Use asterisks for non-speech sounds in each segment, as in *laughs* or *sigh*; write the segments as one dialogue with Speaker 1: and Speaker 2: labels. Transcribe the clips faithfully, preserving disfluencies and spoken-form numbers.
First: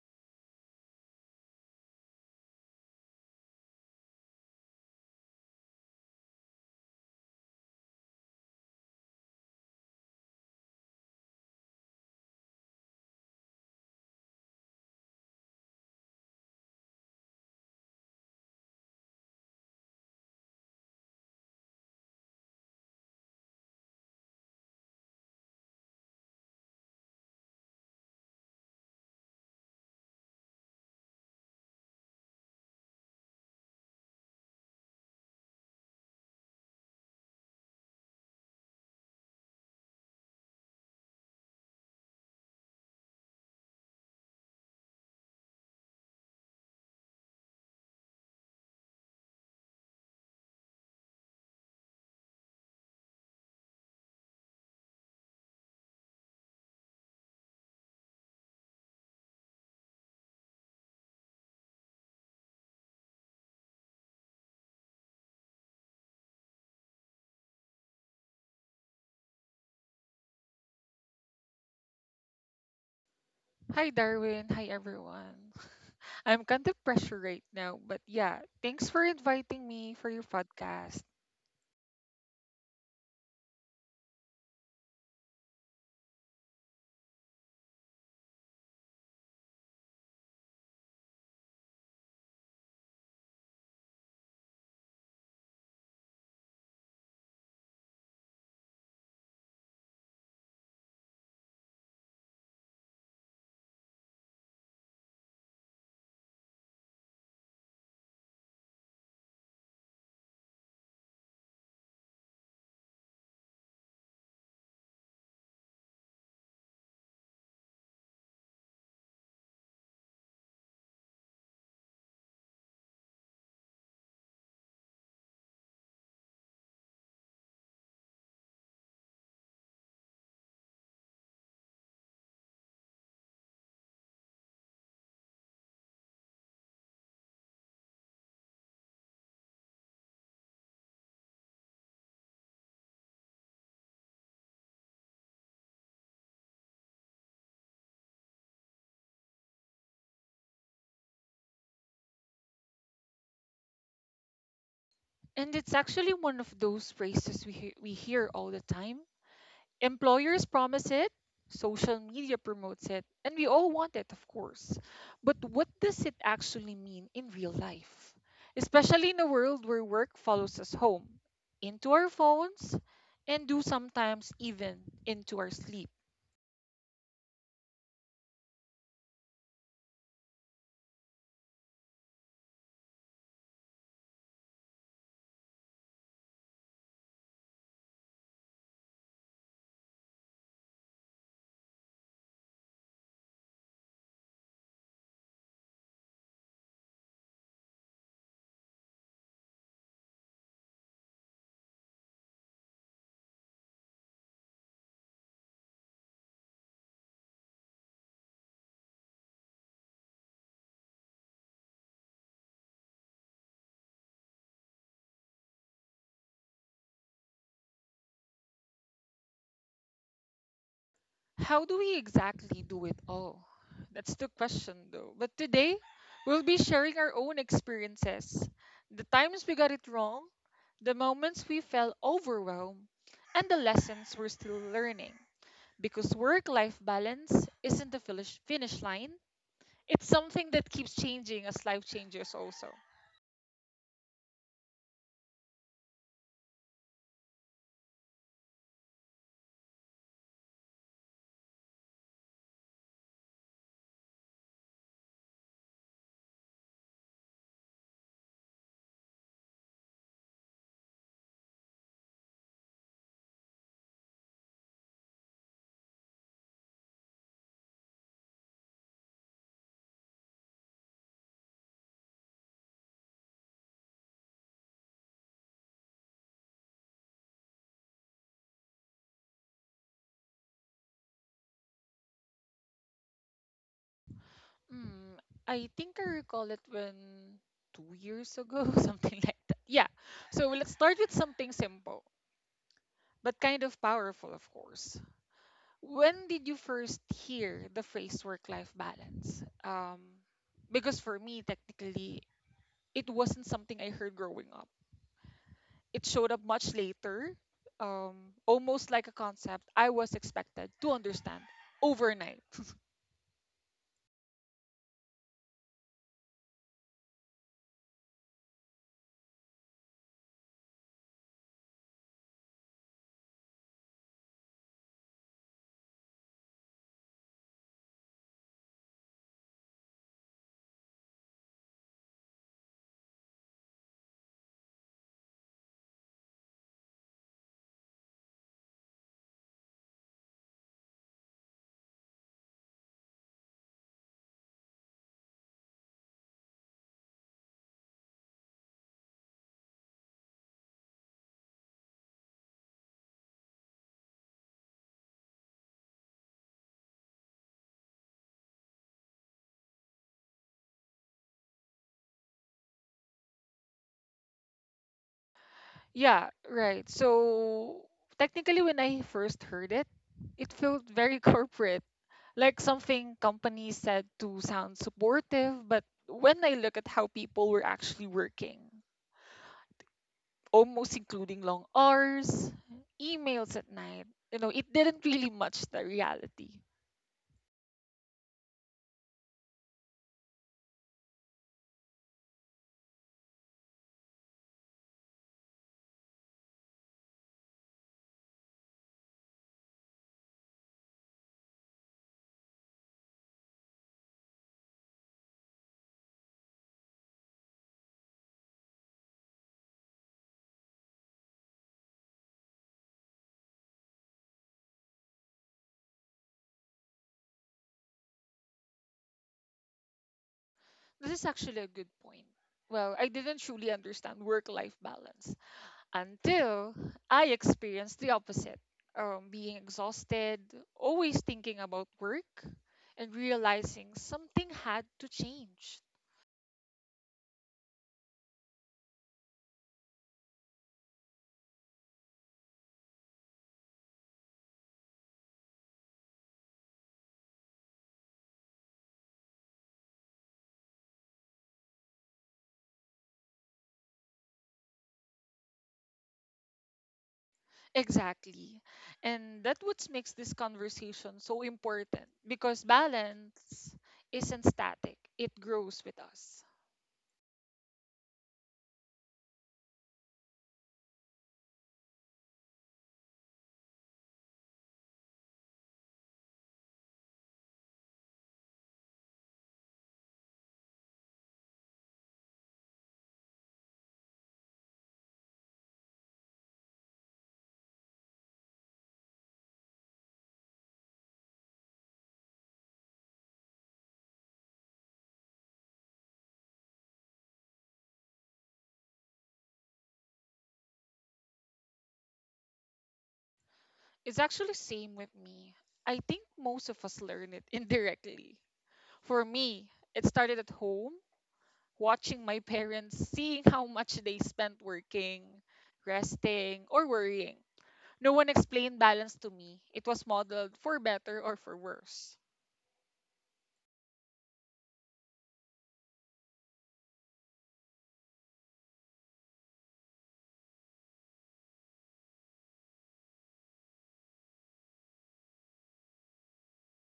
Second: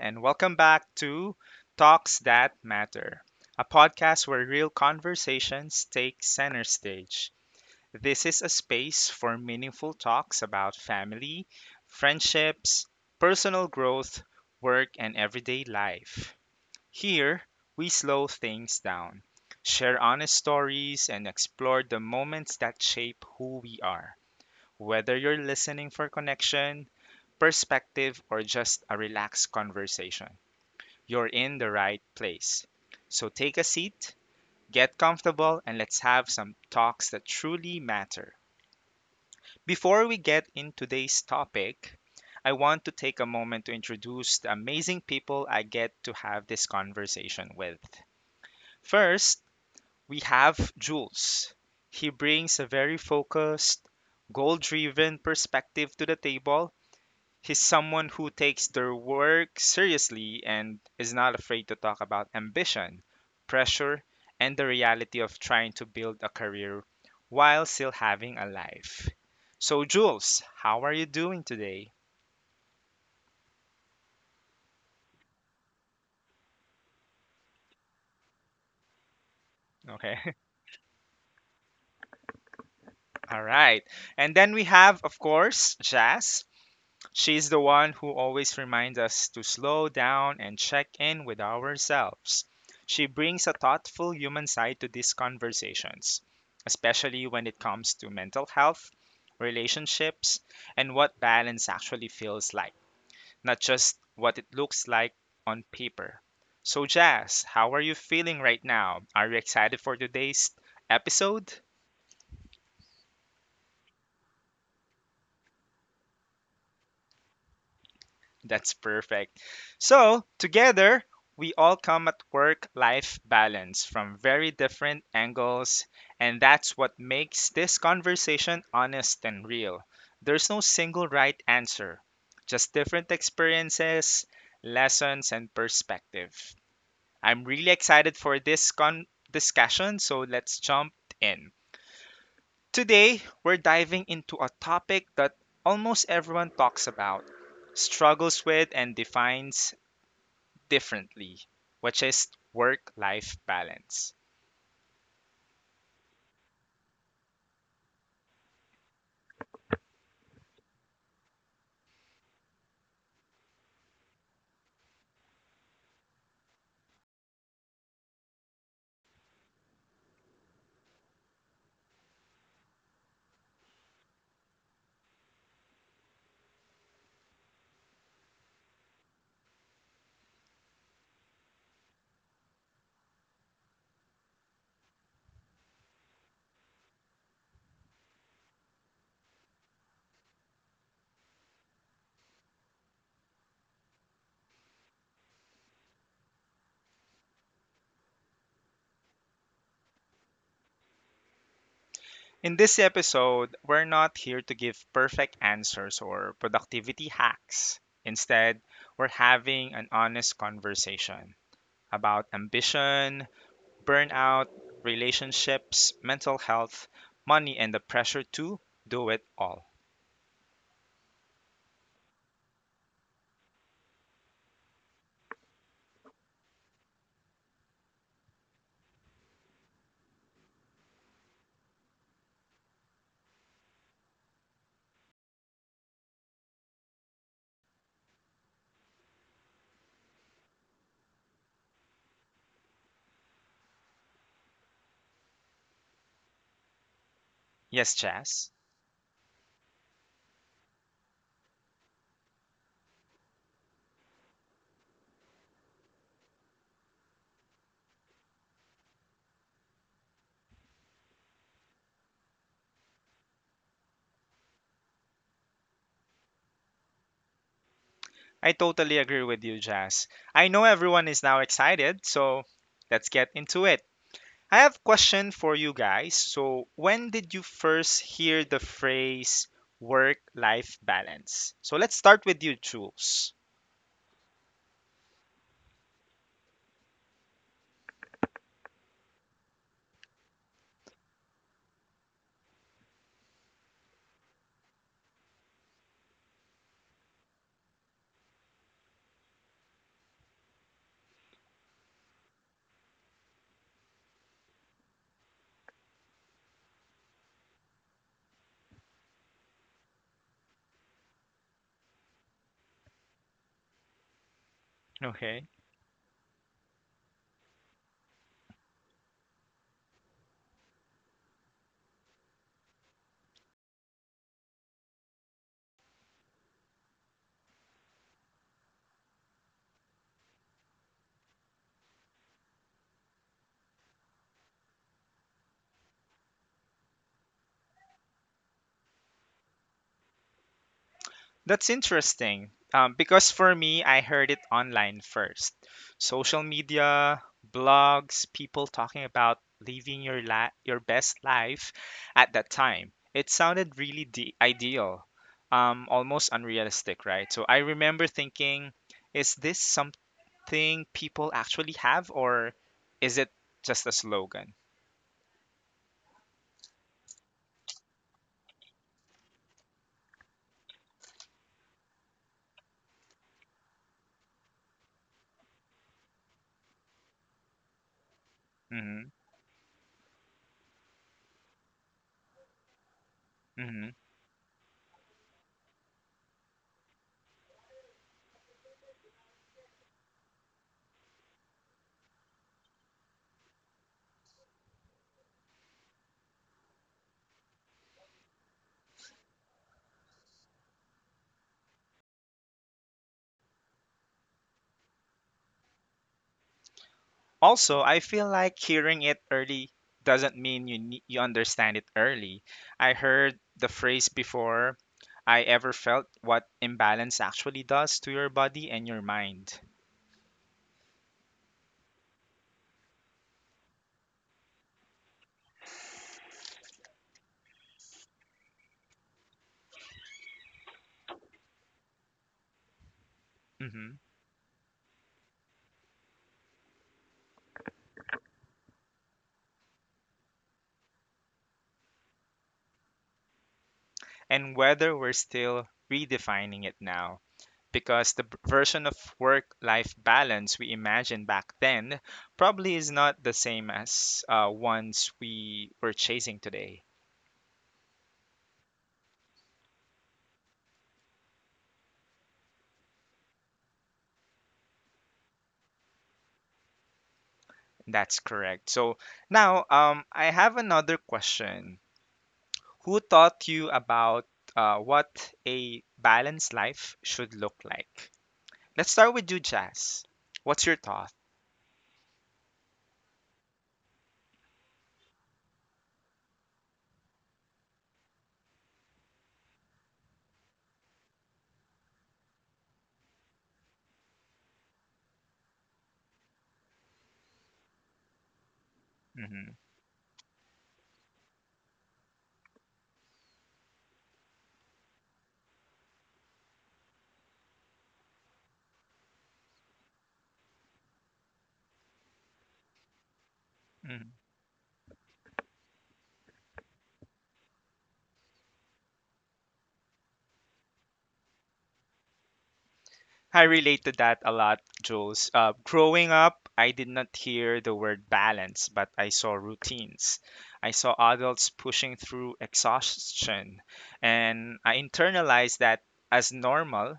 Speaker 1: and welcome back to Talks That Matter, a podcast where real conversations take center stage. This is a space for meaningful talks about family, friendships, personal growth, work, and everyday life. Here, we slow things down, share honest stories, and explore the moments that shape who we are. Whether you're listening for connection, perspective, or just a relaxed conversation, you're in the right place. So take a seat, get comfortable, and let's have some talks that truly matter. Before we get in today's topic, I want to take a moment to introduce the amazing people I get to have this conversation with. First, we have Jules. He brings a very focused, goal driven perspective to the table. He's someone who takes their work seriously and is not afraid to talk about ambition, pressure, and the reality of trying to build a career while still having a life. So, Jules, how are you doing today?
Speaker 2: Hi Darwin, hi everyone. *laughs* I'm kind of pressured right now, but yeah, thanks for inviting me for
Speaker 1: Okay.
Speaker 2: your
Speaker 1: *laughs*
Speaker 2: podcast.
Speaker 1: All right. And then we have, of course, Jazz. She's the one who always reminds us to slow down and check in with ourselves. She brings a thoughtful human side to these conversations, especially when it comes to mental health, relationships, and what balance actually feels like, not just what it looks like on paper. So, Jazz, how are you feeling right now? Are you excited for today's episode? That's perfect. So, together, we all come at work life balance from very different angles, and that's what makes this conversation honest and real. There's no single right answer, just different experiences, lessons, and perspective. I'm really excited for this con- discussion, so let's jump in. Today, we're diving into a topic that almost everyone talks about, struggles with, and defines differently, which is work life balance.
Speaker 2: And it's actually one of those phrases we he- we hear all the time. Employers promise it, social media promotes it, and we all want it, of course. But what does it actually mean in real life? Especially in a world where work follows us home, into our phones, and do sometimes even into our sleep.
Speaker 1: In this episode, we're not here to give perfect answers or productivity hacks. Instead, we're having an honest conversation about ambition, burnout, relationships, mental health, money, and the pressure to do it all.
Speaker 2: How do we exactly do it all? That's the question, though. But today, we'll be sharing our own experiences, the times we got it wrong, the moments we felt overwhelmed, and the lessons we're still learning. Because work life balance isn't a finish finish line, it's something that keeps changing as life changes, also.
Speaker 1: Yes, Chas? I totally agree with you, Jazz. I know everyone is now excited, so let's get into it. I have a question for you guys. So, when did you first hear the phrase work life balance? So, let's start with you, Jules.
Speaker 2: Hmm, I think I recall it when two years ago, *laughs* something like that. Yeah, so let's start with something simple, but kind of powerful, of course. When did you first hear the phrase work life balance? Um, because for me, technically, it wasn't something I heard growing up. It showed up much later, um, almost like a concept I was expected to understand overnight. *laughs*
Speaker 1: Okay. That's interesting. Um, because for me, I heard it online first. Social media, blogs, people talking about living your la- your best life at that time. It sounded really de- ideal, um, almost unrealistic, right? So I remember thinking, is this something people actually have, or is it just a slogan?
Speaker 2: Yeah, right. So technically, when I first heard it, it felt very *laughs* corporate. Like something companies said to sound supportive, but when I look at how people were actually working,
Speaker 1: Mm-hmm.
Speaker 2: almost including long hours, emails at
Speaker 1: Mm-hmm.
Speaker 2: night, you know, it didn't really match the reality.
Speaker 1: Also, I feel like hearing it early doesn't mean you ne- you understand it early. I heard the phrase before I ever felt what imbalance actually does to your body and your mind.
Speaker 2: This is actually a good point. Well, I didn't truly understand work life balance until I experienced the opposite, um, being exhausted, always thinking about work, and realizing
Speaker 1: hmm
Speaker 2: something had to change.
Speaker 1: And whether we're still redefining it now because the b- version of work-life balance we imagined back then probably is not the same as uh, ones we were chasing today.
Speaker 2: Exactly. And that what makes this conversation so important because balance isn't static, it grows with us.
Speaker 1: That's correct. So now, um, I have another question. Who taught you about uh, what a balanced life should look like? Let's start with you, Jazz. What's your thought? Mm-hmm.
Speaker 2: It's actually same with me. I think most of us learn it *laughs* indirectly. For me, it started at home watching my parents, seeing how much
Speaker 1: Mm-hmm.
Speaker 2: they spent working, resting, or worrying. No one explained balance to me. It was modeled for better or for worse.
Speaker 1: I relate to that a lot, Jules. Uh, growing up, I did not hear the word balance, but I saw routines. I saw adults pushing through exhaustion, and I internalized that as normal.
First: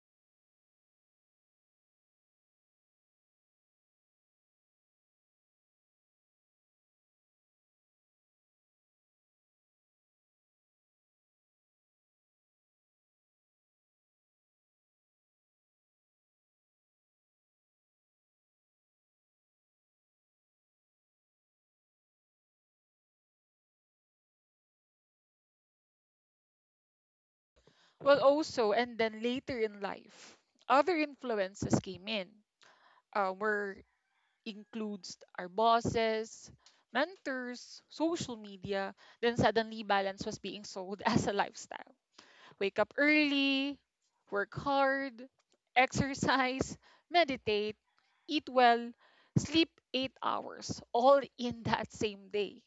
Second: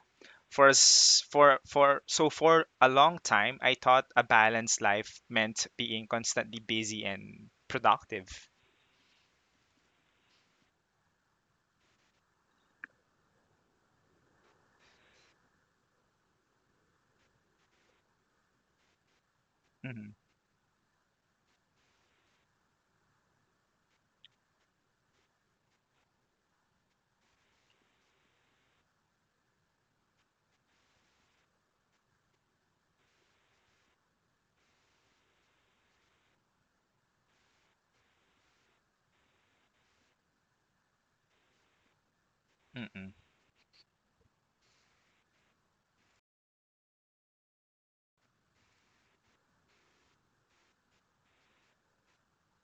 Speaker 1: For s- for for so for a long time, I thought a balanced life meant being constantly busy and productive. Hmm.
Speaker 2: Well, also, and then later in life, other influences came in, uh, where includes our bosses, mentors, social media. Then suddenly, balance was being sold *laughs* as a lifestyle. Wake up
Speaker 1: Mm-mm.
Speaker 2: early, work hard, exercise, meditate, eat well, sleep eight hours, all in that same day.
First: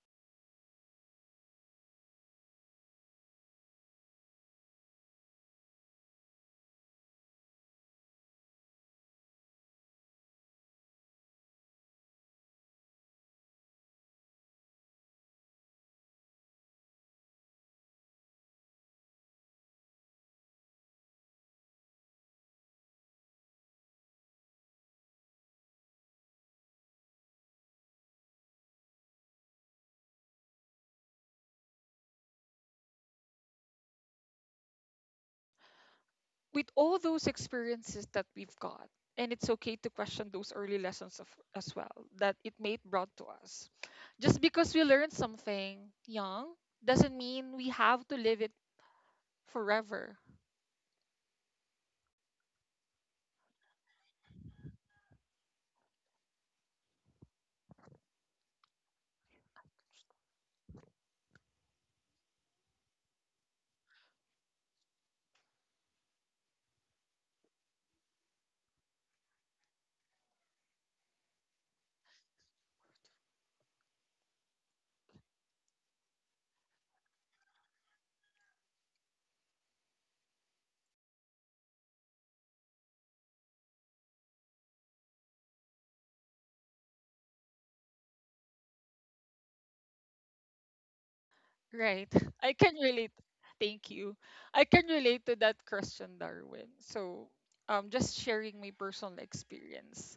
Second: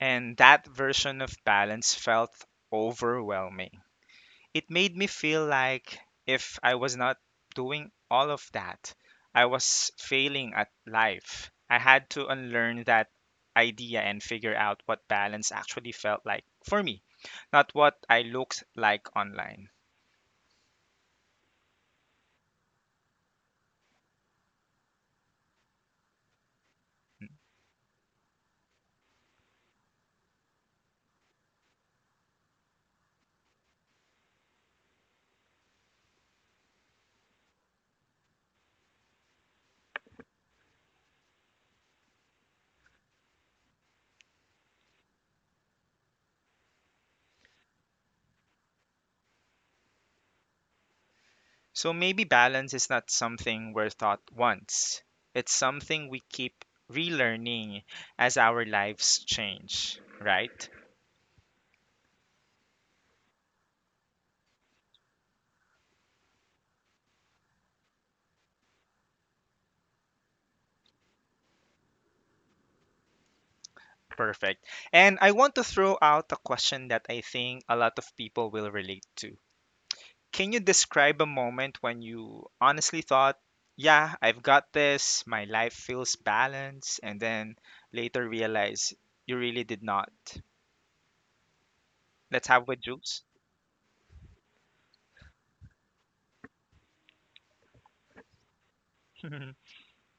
Speaker 1: And that version of balance felt overwhelming. It made me feel like if I was not doing all of that, I was failing at life. I had to unlearn that idea and figure out what balance actually felt like for me, not what I looked like online.
Speaker 2: With all those experiences that we've got, and it's okay to question those early lessons of, as well that it may brought to us. Just because we learned something young doesn't mean we have to live it forever.
Speaker 1: So maybe balance is not something we're taught once. It's something we keep relearning as our lives change, right? Perfect. And I want to throw out a question that I think a lot of people will relate to. Can you describe a moment when you honestly thought, yeah, I've got this, my life feels balanced, and then later realize you really did not?
Speaker 2: Right.
Speaker 1: Let's
Speaker 2: I
Speaker 1: have
Speaker 2: can
Speaker 1: with
Speaker 2: relate.
Speaker 1: Jules.
Speaker 2: Thank you. I can relate to that question, Darwin. So, um, just sharing my personal
Speaker 1: *laughs*
Speaker 2: experience.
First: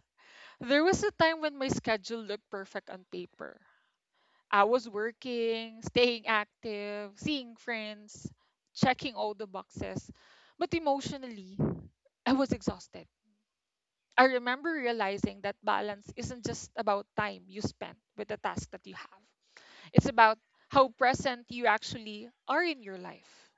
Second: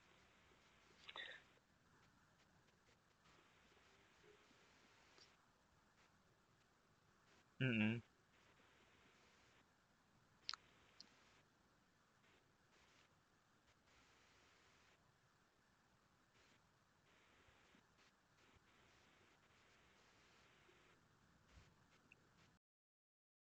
Speaker 2: There was a time when my schedule looked perfect on paper. I was working, staying active, seeing
Speaker 1: Mm-mm.
Speaker 2: friends, checking all the boxes. But emotionally, I was exhausted. I remember realizing that balance isn't just about time you spend with the task that you have. It's about how present you actually are in your life.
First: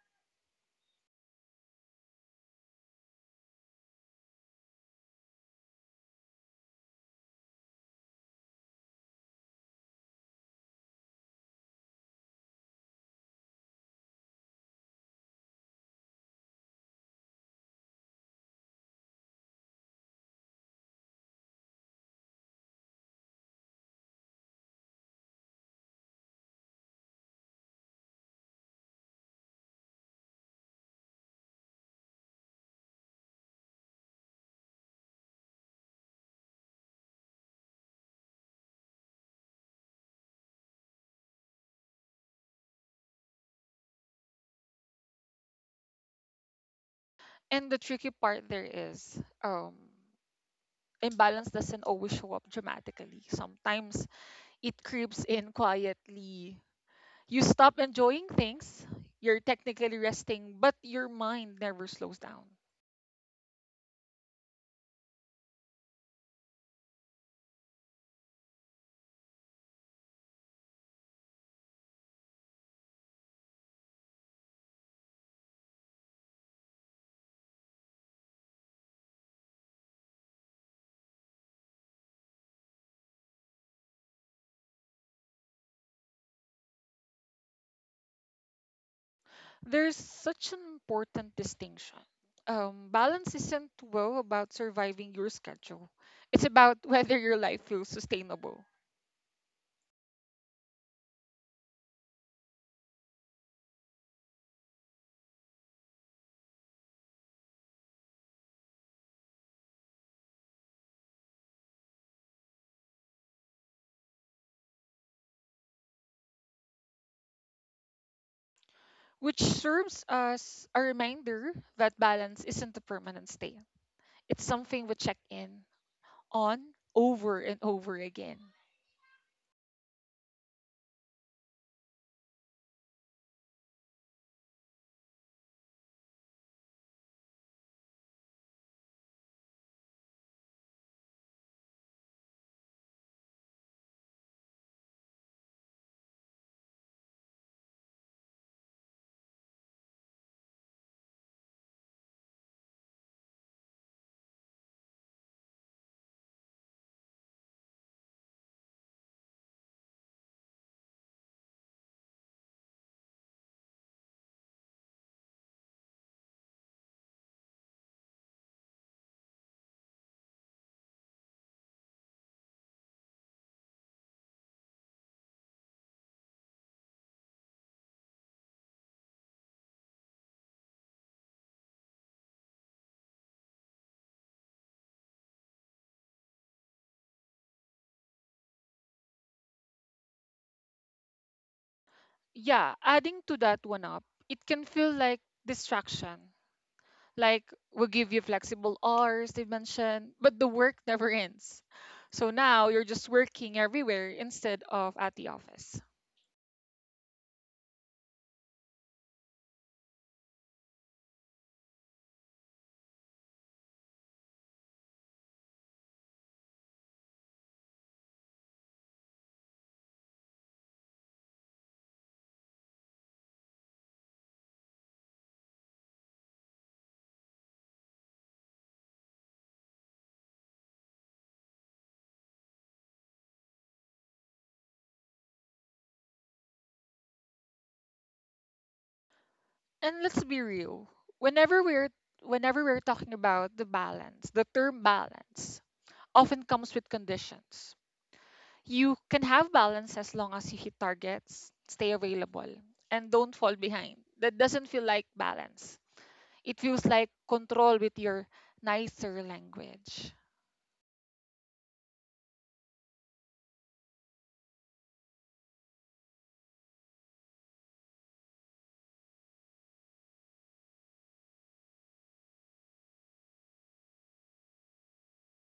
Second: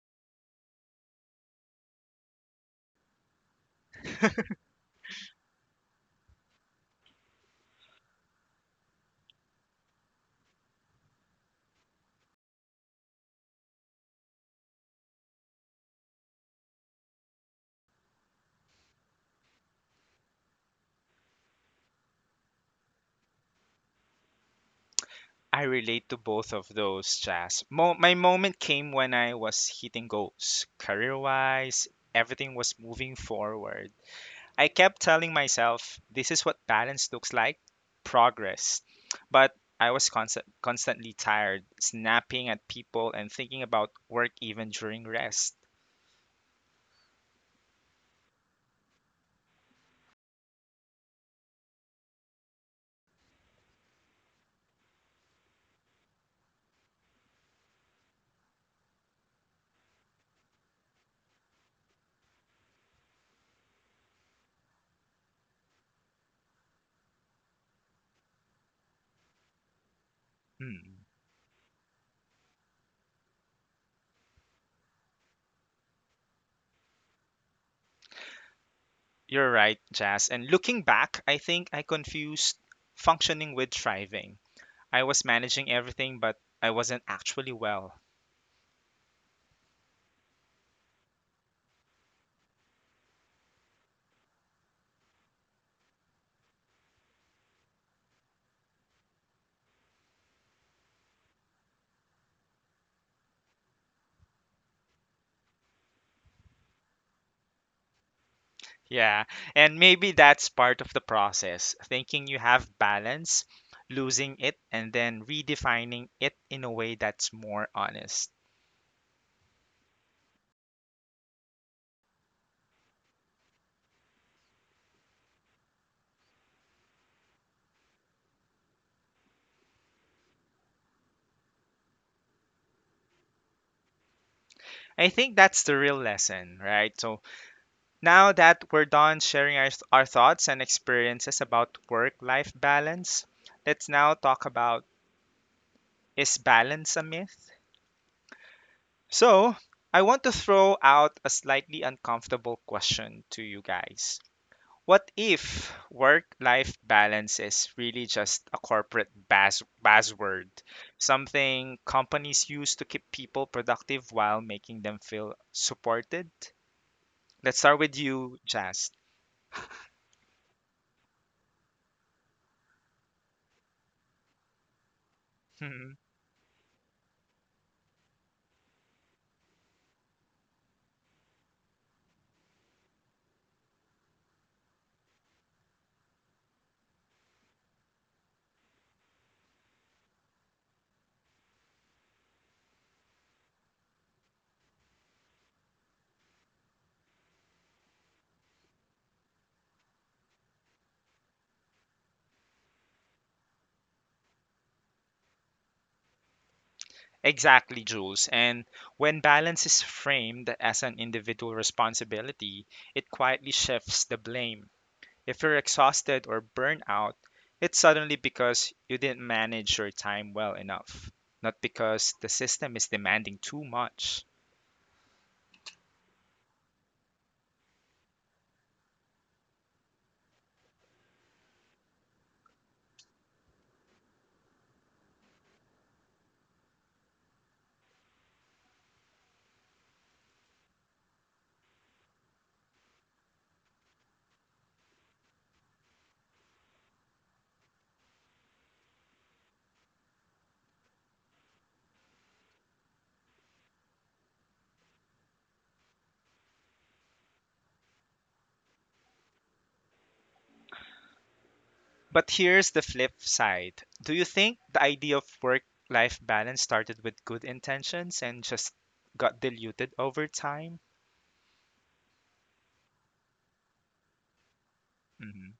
Speaker 1: I relate to both of those, Jazz. Mo- my moment came when I was hitting goals. Career wise, everything was moving forward. I kept telling myself, this is what balance looks like, progress. But I was constant, constantly tired, snapping at people and thinking about work even during rest.
Speaker 2: And the tricky part there is, um, imbalance doesn't always show up dramatically. Sometimes it creeps in quietly. You stop enjoying things, you're technically resting, but your mind never slows down.
Speaker 1: Hmm. You're right, Jazz. And looking back, I think I confused functioning with thriving. I was managing everything, but I wasn't actually well.
Speaker 2: There's such an important distinction. Um, balance isn't well about surviving your schedule. It's about *laughs* whether your life feels sustainable,
Speaker 1: Yeah, and maybe that's part of the process. Thinking you have balance, losing it, and then redefining it in a way that's more honest.
Speaker 2: which serves as a reminder that balance isn't a permanent state. It's something we check in on over and over again.
Speaker 1: I think that's the real lesson, right? So now that we're done sharing our, our thoughts and experiences about work life balance, let's now talk about, is balance a myth? So I want to throw out a slightly uncomfortable question to you guys. What if work life balance is really just a corporate baz- buzzword? Something companies use to keep people productive while making them feel supported? Let's start with you, Jazz. *laughs* Mhm.
Speaker 2: Yeah, adding to that one up, it can feel like distraction. Like we'll give you flexible hours, they mentioned, but the work never ends. So now you're just working everywhere instead of at the office.
Speaker 1: Exactly, Jules. And when balance is framed as an individual responsibility, it quietly shifts the blame. If you're exhausted or burned out, it's suddenly because you didn't manage your time well enough, not because the system is demanding too much.
Speaker 2: And let's be real. Whenever we're whenever we're talking about the balance, the term balance often comes with conditions. You can have balance as long as you hit targets, stay available, and don't fall behind. That doesn't feel like balance. It feels like control with your nicer language.
Speaker 1: But here's the flip side. Do you think the idea of work life balance started with good intentions and just got diluted over time? Hmm.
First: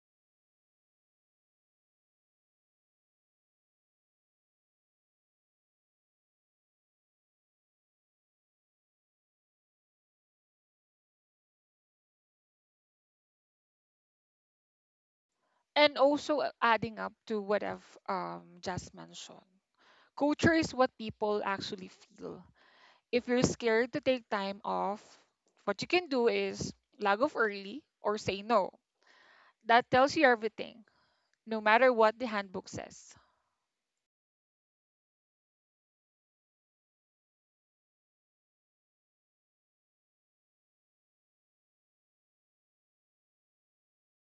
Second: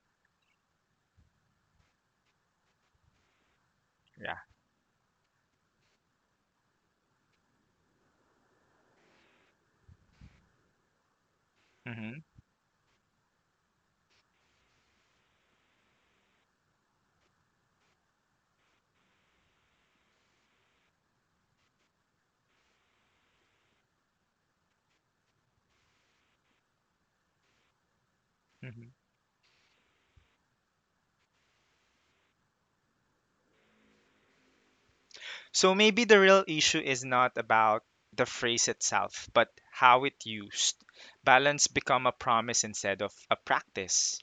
Speaker 1: Yeah. Hmm.
Speaker 2: And also, uh, adding up to what I've, um, just mentioned. Culture is what people actually feel. If you're scared to take time off, what you can do is log off early or say no.
Speaker 1: Hmm.
Speaker 2: That tells you everything, no matter what the handbook says.
Speaker 1: So maybe the real issue is not about the phrase itself, but how it used. Balance become a promise instead of a practice.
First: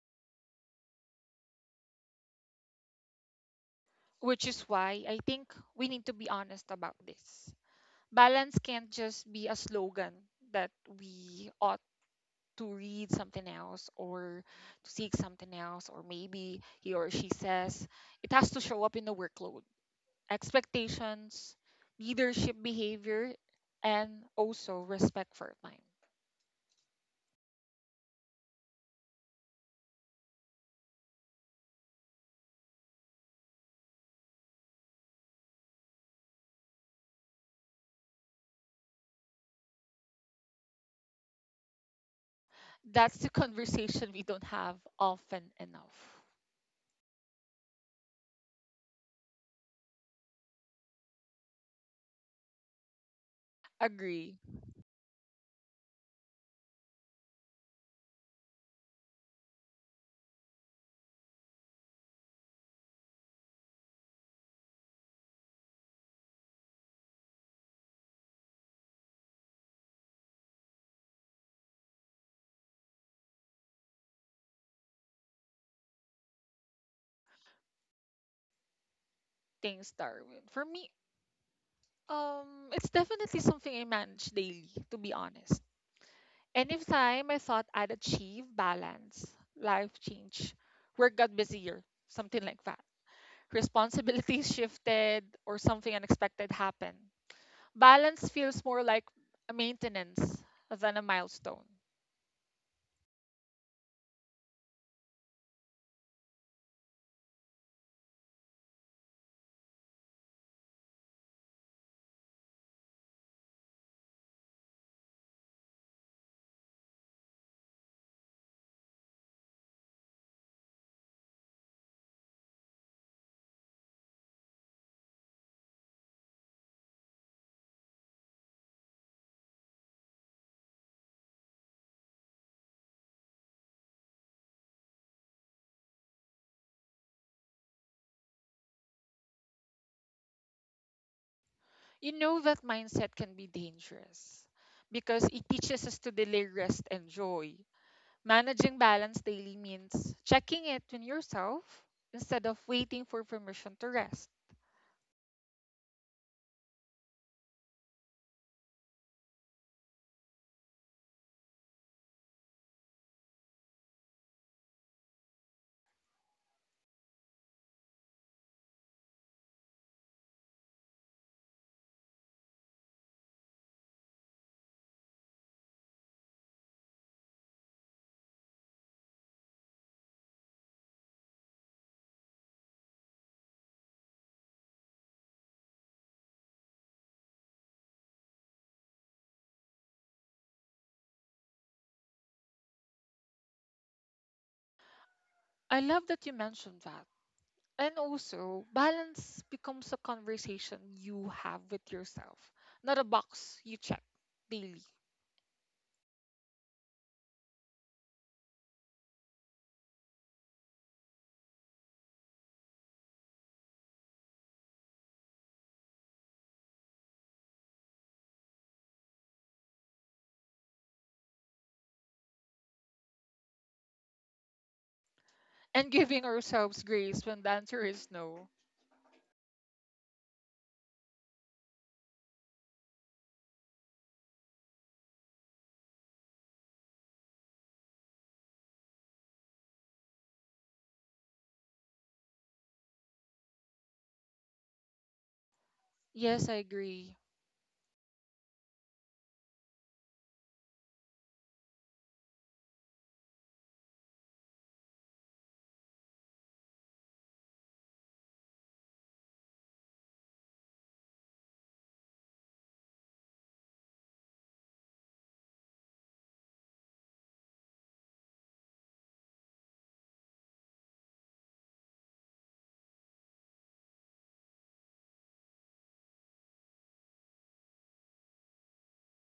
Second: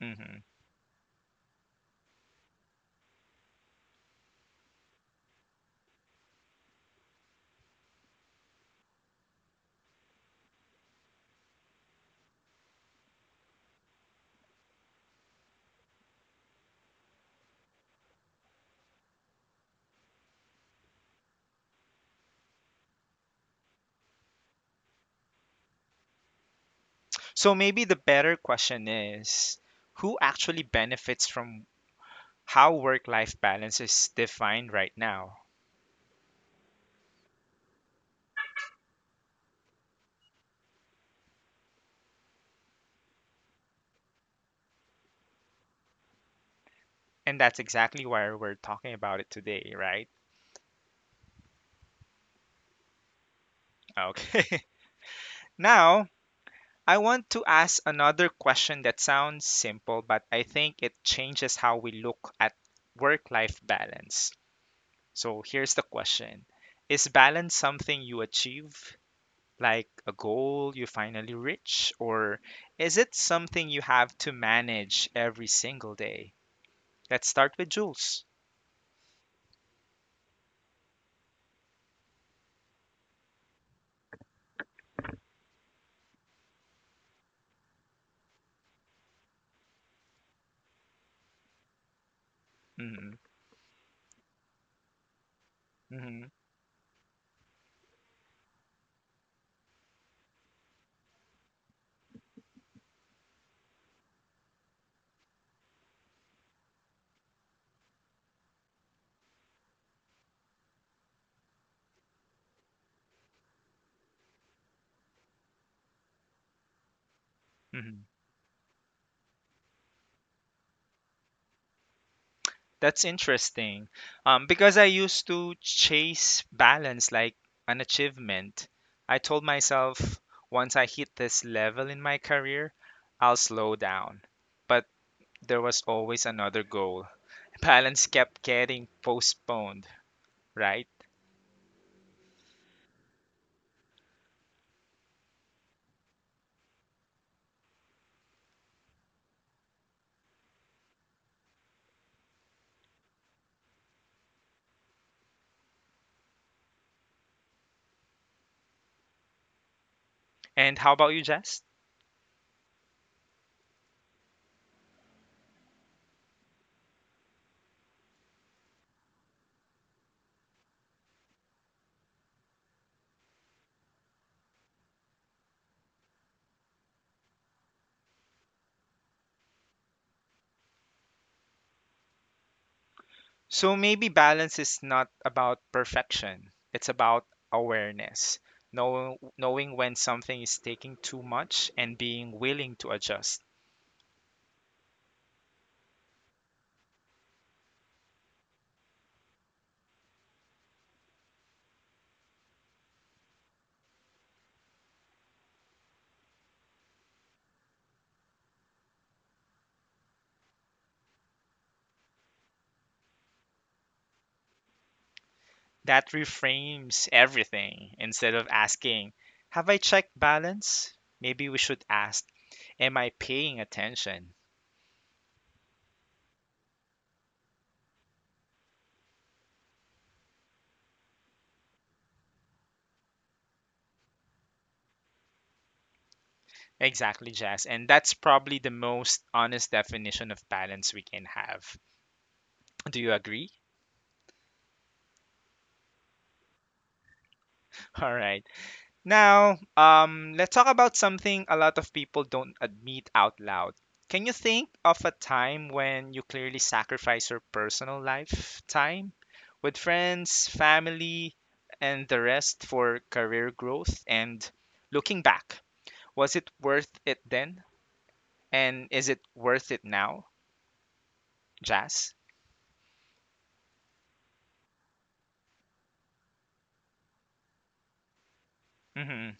Speaker 1: Hmm.
Speaker 2: Which is why I think we need to be honest about this. Balance can't just be a slogan that we ought to read something else or to seek something else, or maybe he or she says it has to show up in the workload, expectations, leadership behavior, and also respect for time.
Speaker 1: So maybe the better question is, who actually benefits from how work life balance is defined right now?
Speaker 2: That's the *laughs* conversation we don't have often enough.
Speaker 1: And that's exactly why we're talking about it today, right?
Speaker 2: Agree.
Speaker 1: Okay. *laughs* Now, I want to ask another question that sounds simple, but I think it changes how we look at work life balance. So here's the question. Is balance something you achieve, like a goal you finally reach, or is it something you have to manage every single day? Let's start with Jules.
Speaker 2: Thanks, Darwin. For me, Um, it's definitely something I manage daily, to be honest. Anytime I thought I'd achieve balance, life change, work got busier, something like that.
Speaker 1: Hmm.
Speaker 2: Responsibilities *laughs* shifted or something
Speaker 1: Hmm.
Speaker 2: unexpected happened. Balance feels more like a maintenance than a milestone.
Speaker 1: Hmm. That's interesting. Um, because I used to chase balance like an achievement. I told myself once I hit this level in my career, I'll slow down. But there was always another goal. *laughs* Balance kept getting postponed, right?
Speaker 2: You know that mindset can be dangerous because it teaches us to delay rest and joy. Managing balance daily means checking it in yourself instead of waiting for permission to rest.
Speaker 1: And how about you, Jess? So maybe balance is not about perfection. It's about awareness, know, knowing when something is taking too much and being willing to adjust.
Speaker 2: I love that you mentioned that. And also, balance becomes a conversation you have with yourself, not a box you check daily.
Speaker 1: That reframes everything. Instead of asking, have I checked balance? Maybe we should ask, am I paying attention?
Speaker 2: And giving ourselves grace when the answer is no.
Speaker 1: Exactly, Jazz. And that's probably the most honest definition of balance we can have. Do you agree?
Speaker 2: Yes, I agree.
Speaker 1: *laughs* All right. Now, um, let's talk about something a lot of people don't admit out loud. Can you think of a time when you clearly sacrifice your personal life, time with friends, family, and the rest for career growth? And looking back, was it worth it then? And is it worth it now, Jazz? Hmm.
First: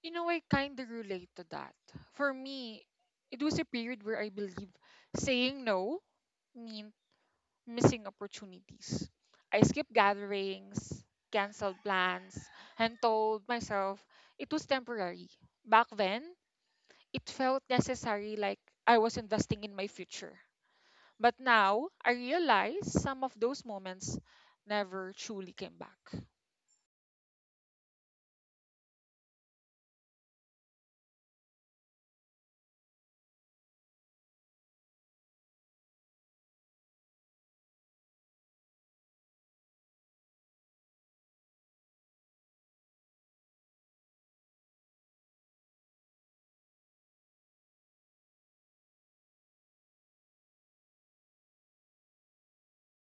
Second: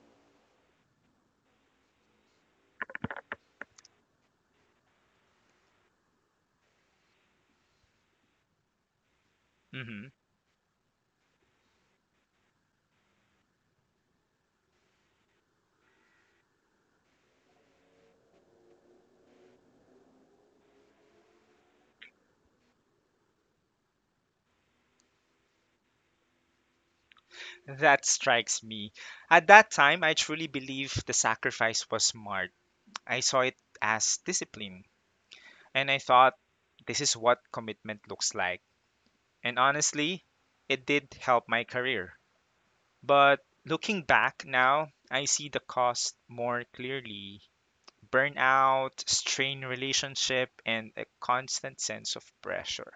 Speaker 2: You know, I kind of relate to that. For me, it was a period where I believe saying no meant missing opportunities. I skipped
Speaker 1: Hmm.
Speaker 2: gatherings, canceled plans, and told myself it was temporary. Back then, it felt necessary like I was investing in my future. But now, I realize some of those moments never truly came back.
Speaker 1: That strikes me. At that time, I truly believed the sacrifice was smart. I saw it as discipline. And I thought, this is what commitment looks like. And honestly, it did help my career. But looking back now, I see the cost more clearly, burnout, strained relationship, and a constant sense of pressure.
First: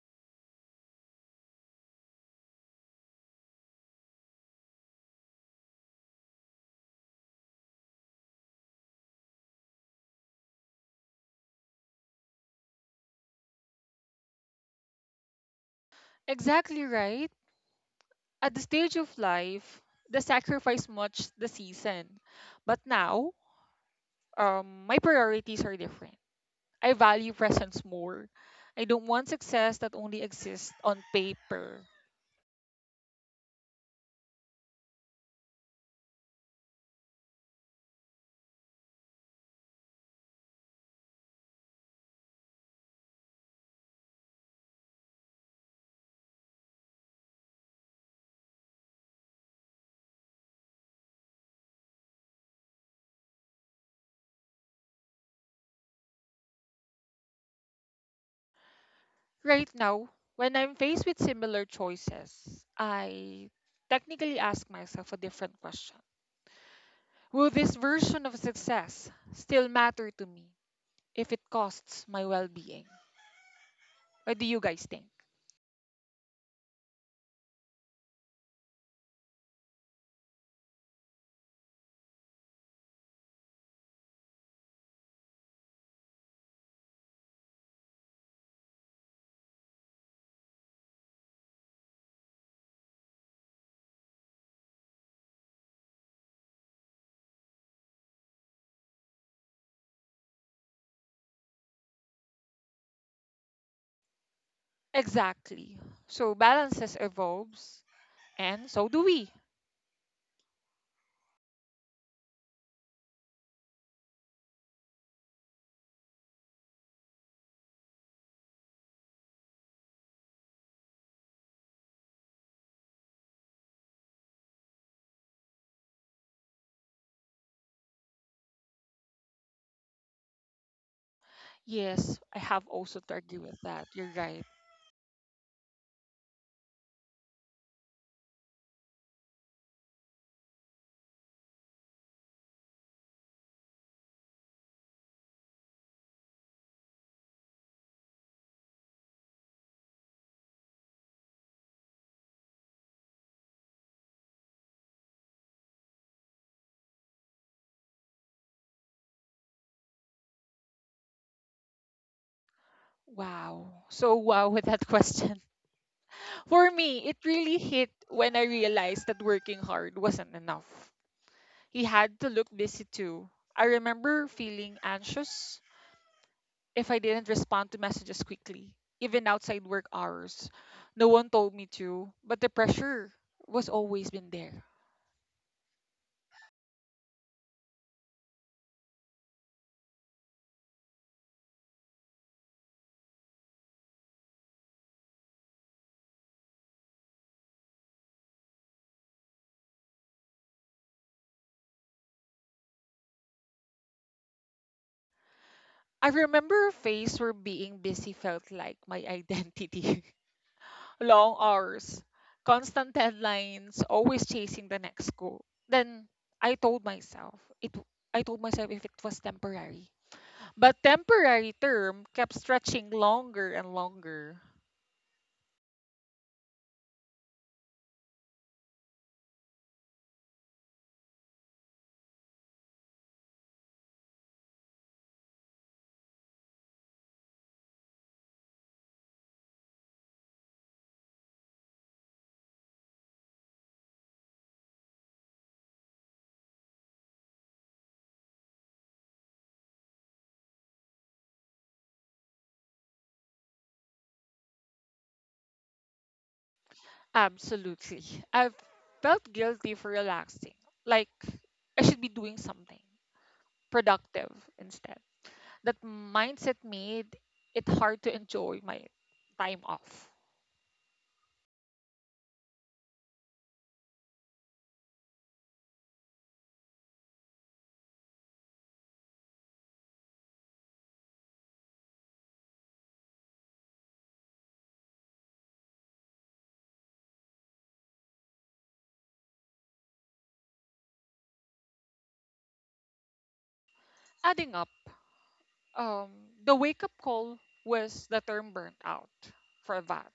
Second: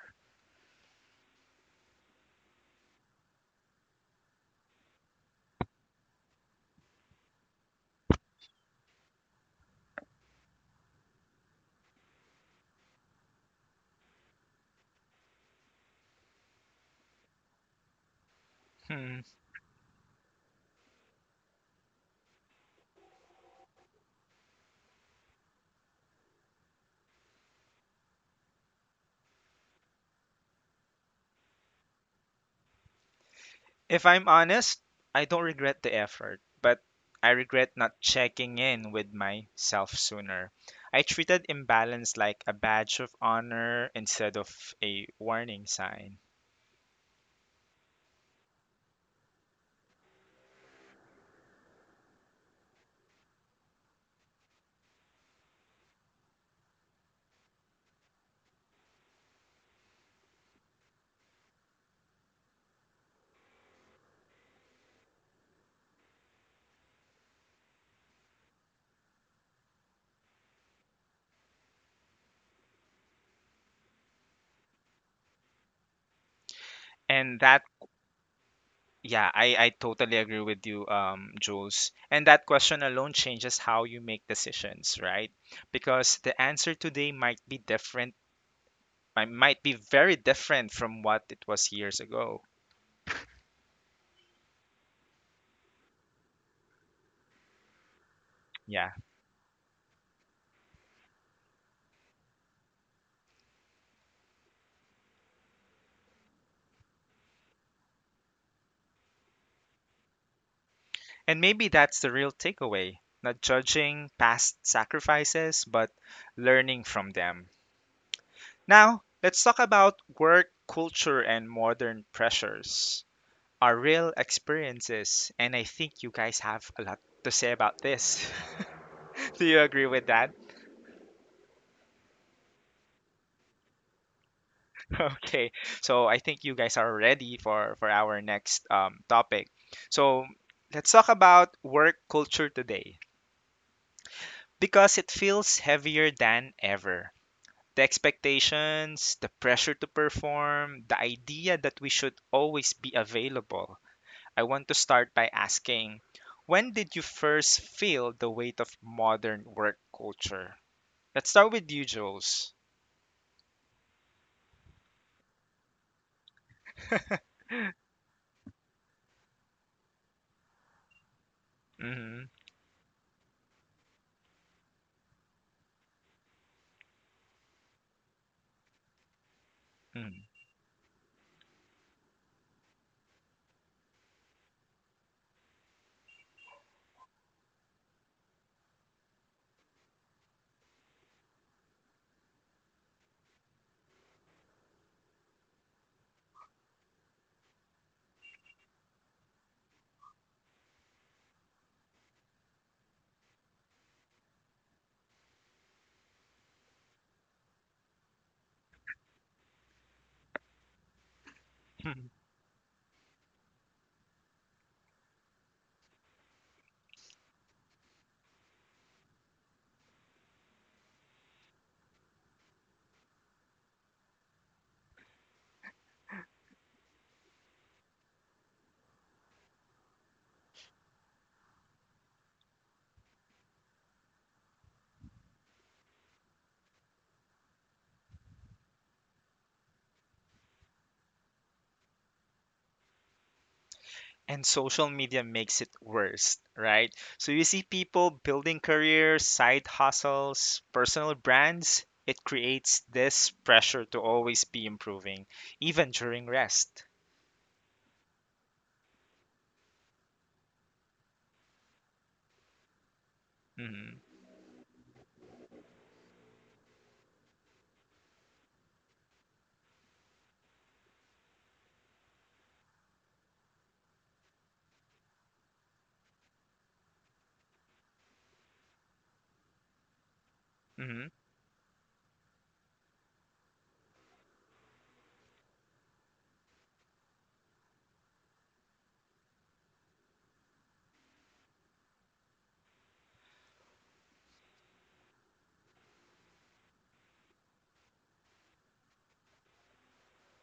Speaker 2: Exactly right. At the stage
Speaker 1: Hmm.
Speaker 2: of life, the sacrifice much the season. But now, um, my priorities are different. I value presence more. I don't want success that only exists on paper.
Speaker 1: If I'm honest, I don't regret the effort, but I regret not checking in with myself sooner. I treated imbalance like a badge of honor instead of a warning sign.
Speaker 2: Right now, when I'm faced with similar choices, I technically ask myself a different question. Will this version of success still matter to me if it costs my well being? What do you guys think?
Speaker 1: And that Yeah, I, I totally agree with you, um, Jules. And that question alone changes how you make decisions, right? Because the answer today might be different, mi- might be very different from what it was years ago. Yeah.
Speaker 2: Exactly. So balances evolves, and so do we.
Speaker 1: And maybe that's the real takeaway, not judging past sacrifices, but learning from them. Now, let's talk about work culture and modern pressures, our real experiences. And I think you guys have a lot to say about this. *laughs* Do you agree with that?
Speaker 2: Yes, I have also to argue with that. You're right.
Speaker 1: *laughs* Okay. So I think you guys are ready for for our next um, topic. So let's talk about work culture today because it feels heavier than ever. The expectations, the pressure to perform, the idea that we should always be available. I want to start by asking, when did you first feel the weight of modern work culture? Let's start with you, Jules.
Speaker 2: Wow. So wow with that *laughs* question. For me, it really hit when I realized that working hard wasn't enough. He had to look busy too. I remember feeling anxious if I didn't respond to messages quickly, even outside work
Speaker 1: Mm-hmm.
Speaker 2: hours. No one told me to, but the pressure was always been there. I remember a phase where being busy felt like my *laughs* identity. Long hours,
Speaker 1: *laughs*
Speaker 2: constant deadlines, always chasing the next goal. Then I told myself it I told myself if it was temporary. But temporary term kept stretching longer and longer.
Speaker 1: And social media makes it worse, right? So you see people building careers, side hustles, personal brands. It creates this pressure to always be improving, even during rest.
Speaker 2: Absolutely. I've felt guilty for relaxing. Like I should be doing something
Speaker 1: Hmm.
Speaker 2: productive instead. That mindset made it hard to enjoy my time off.
Speaker 1: Hmm.
Speaker 2: Adding up, um, the wake up call was the term burnt out for that.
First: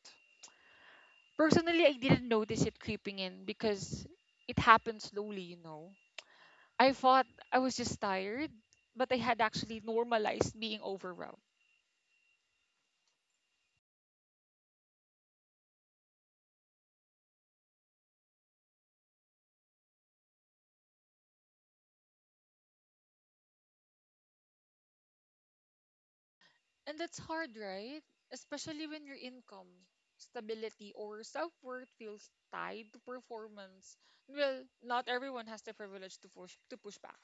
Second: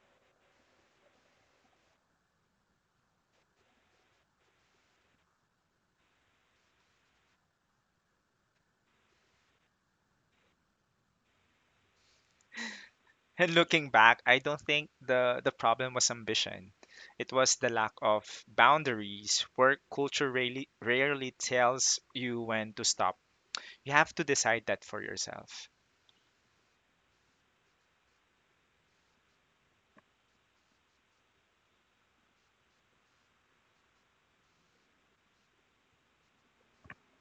Speaker 2: Personally, I didn't notice it creeping in because it happened slowly, you know. I thought I was just tired, but I had actually normalized being overwhelmed.
Speaker 1: And looking back, I don't think the, the problem was ambition. It was the lack of boundaries. Work culture rarely, rarely tells you when to stop. You have to decide that for yourself.
Speaker 2: And that's hard, right? Especially when your income, stability, or self worth feels tied to performance. Well, not everyone has the privilege to push, to push back.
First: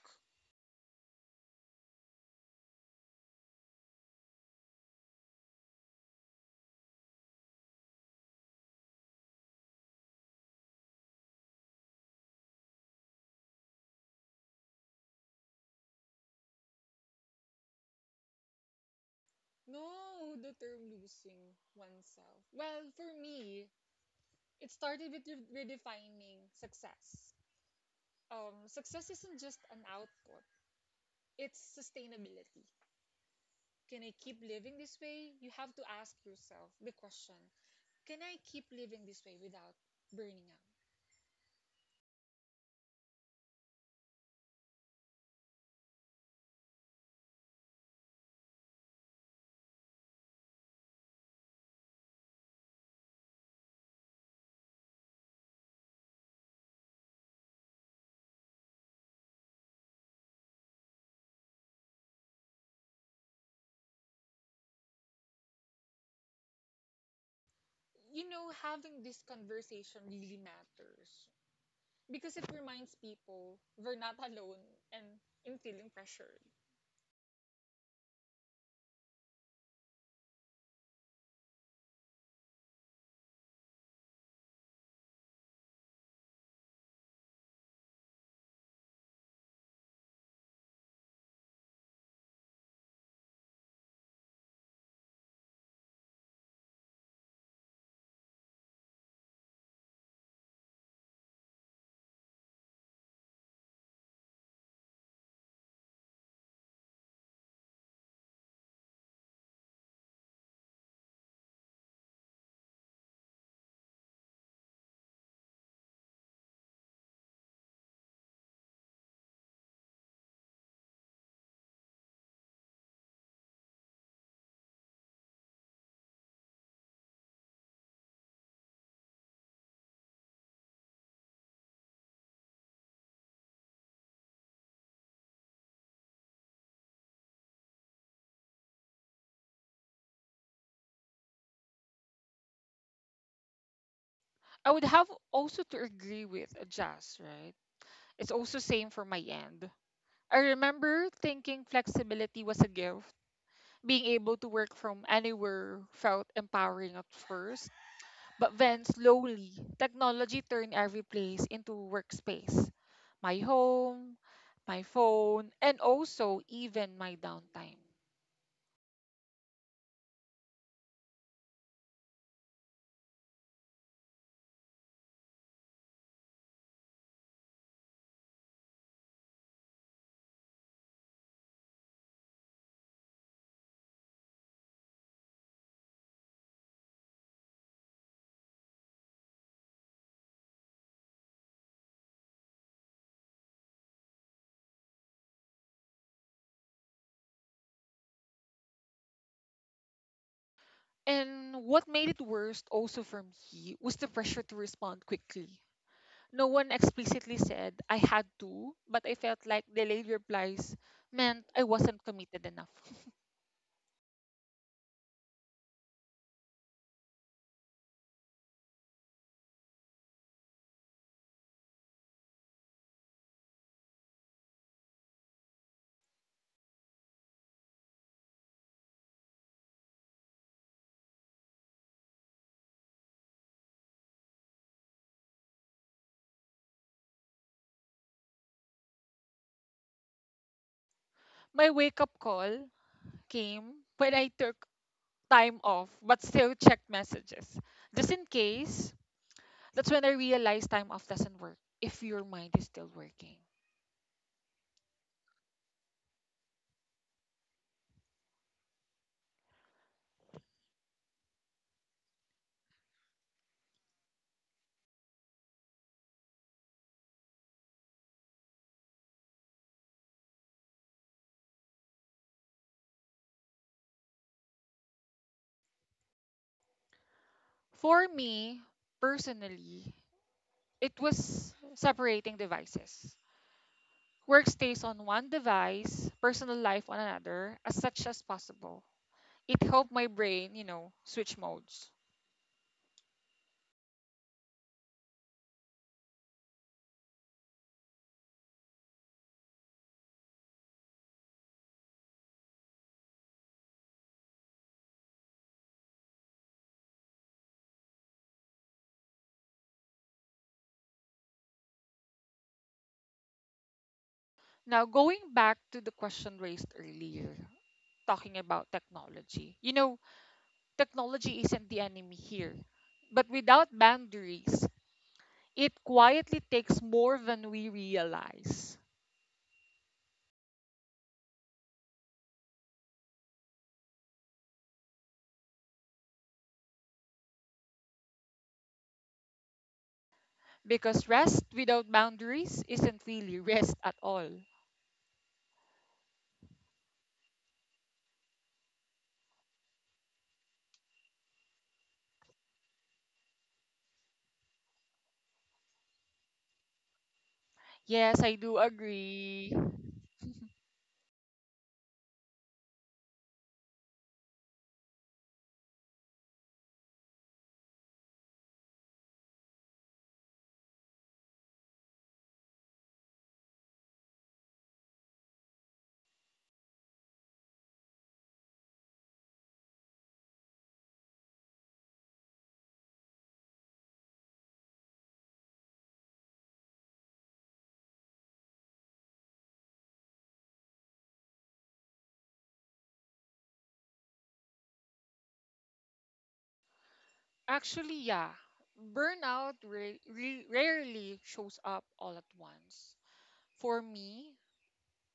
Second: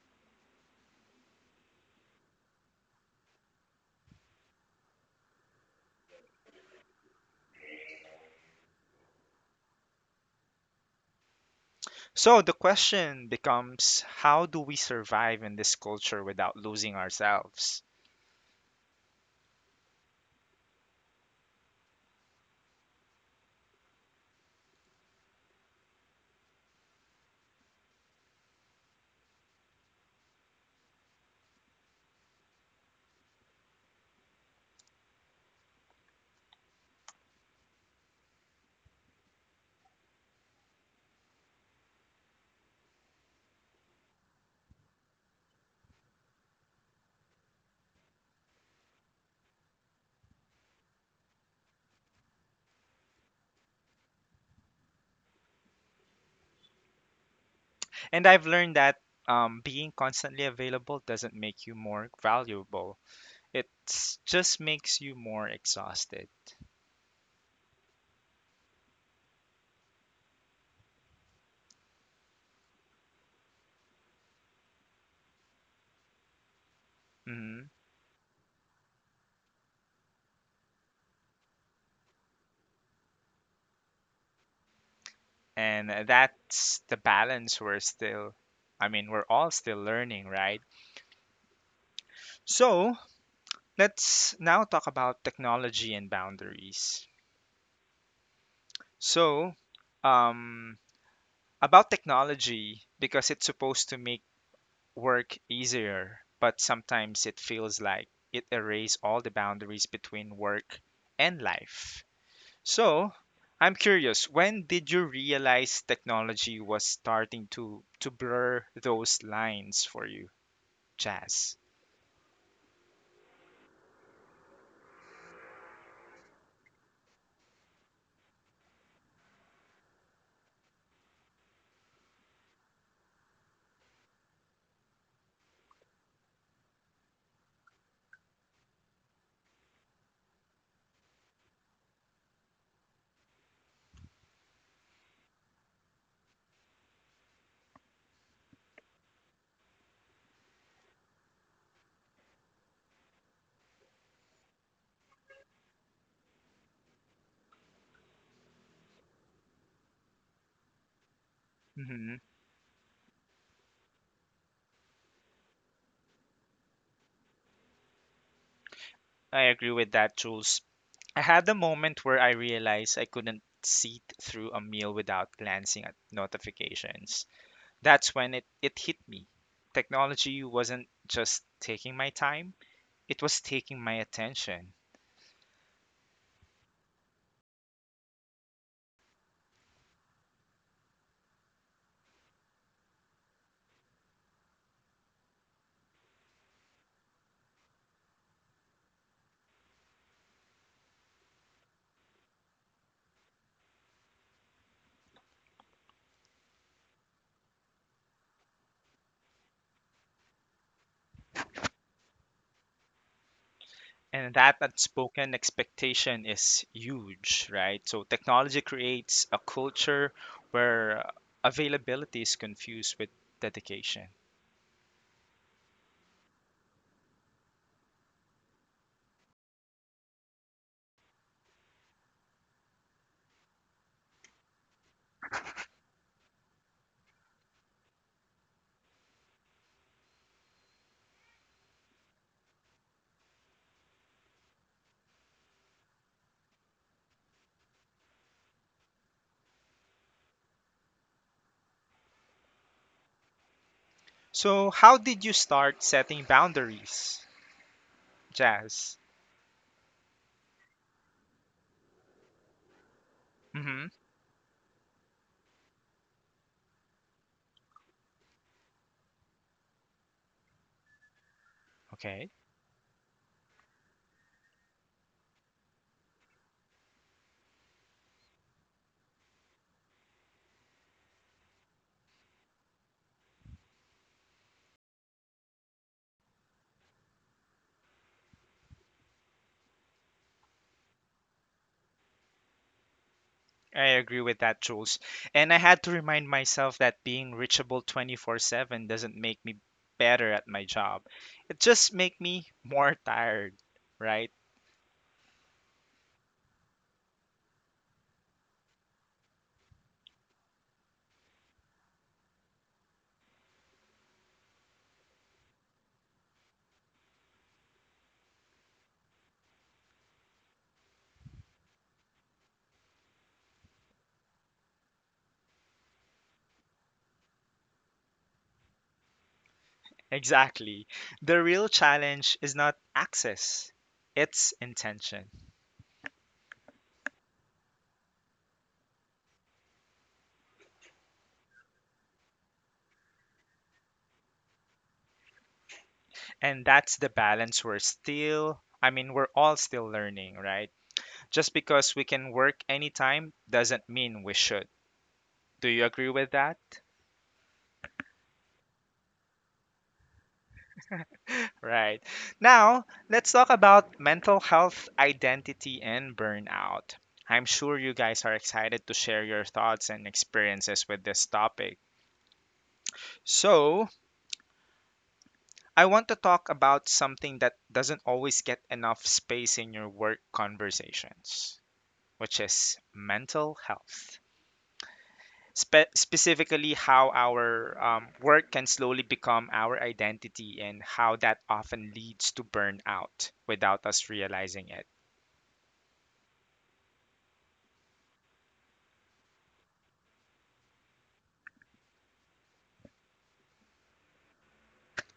Speaker 1: So the question becomes, how do we survive in this culture without losing ourselves?
Speaker 2: No, the term losing oneself. Well, for me, it started with re- redefining success. Um, success isn't just an output, it's sustainability. Can I keep living this way? You have to ask yourself the question, can I keep living this way without burning out?
Speaker 1: And I've learned that um, being constantly available doesn't make you more valuable, it just makes you more exhausted.
Speaker 2: You know, having this conversation really matters because it reminds people we're not alone and in feeling pressured.
Speaker 1: Hmm. And uh, that's the balance we're still, I mean, we're all still learning, right? So let's now talk about technology and boundaries. So, um, about technology, because it's supposed to make work easier, but sometimes it feels like it erases all the boundaries between work and life. So, I'm curious, when did you realize technology was starting to to blur those lines for you, Jazz?
Speaker 2: I would have also to agree with Jazz, right? It's also same for my end. I remember thinking flexibility was a gift, being able to work from anywhere felt empowering at first, but then slowly, technology turned every place into
Speaker 1: Hmm.
Speaker 2: workspace. My home, my phone, and also even my downtime.
Speaker 1: I agree with that, Jules. I had a moment where I realized I couldn't sit through a meal without glancing at notifications. That's when it, it hit me. Technology wasn't just taking my time, it was taking my attention.
Speaker 2: And what made it worse, also for me was the pressure to respond quickly. No one explicitly said I had to, but I felt like delayed replies meant I wasn't committed enough. *laughs*
Speaker 1: And that unspoken expectation is huge, right? So technology creates a culture where availability is confused with dedication.
Speaker 2: My wake up call came when I took time off but still check messages just in case. That's when I realized time off doesn't work if your mind is still working.
Speaker 1: So, how did you start setting boundaries, Jazz? Hmm. Okay.
Speaker 2: For me personally, it was separating devices. Work stays on one device, personal life on another as such as possible. It helped my brain, you know, switch modes.
Speaker 1: I agree with that, Jules. And I had to remind myself that being reachable twenty-four seven doesn't make me better at my job. It just make me more tired, right?
Speaker 2: Now going back to the question raised earlier talking about technology, you know, technology isn't the enemy here, but without boundaries, it quietly takes more than we realize.
Speaker 1: Exactly. The real challenge is not access, it's intention.
Speaker 2: Because rest without boundaries isn't really rest at all.
Speaker 1: And that's the balance we're still, I mean, we're all still learning, right? Just because we can work anytime doesn't mean we should. Do you agree with that?
Speaker 2: Yes, I do agree.
Speaker 1: Right. Now, let's talk about mental health, identity, and burnout. I'm sure you guys are excited to share your thoughts and experiences with this topic. So, I want to talk about something that doesn't always get enough space in your work conversations, which is mental health. Spe- specifically, how our um, work can slowly become our identity, and how that often leads to burnout without us realizing it.
Speaker 2: Actually, yeah. Burnout ra- re- rarely shows up all at once. For me,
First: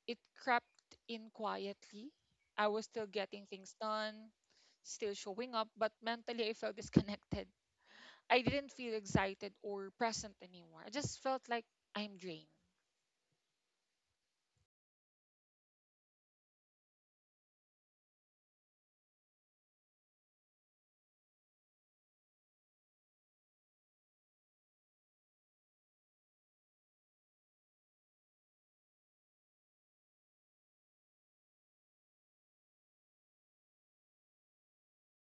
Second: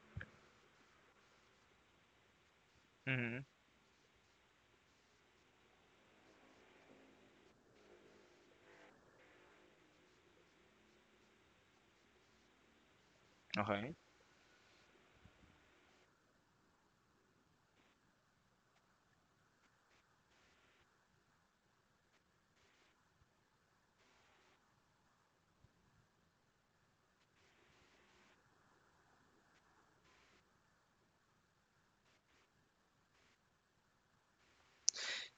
Speaker 2: it crept in quietly. I was still
Speaker 1: Hmm.
Speaker 2: getting things done, still showing up, but mentally I felt disconnected. I didn't feel excited or present anymore. I just felt like I'm drained.
Speaker 1: Okay.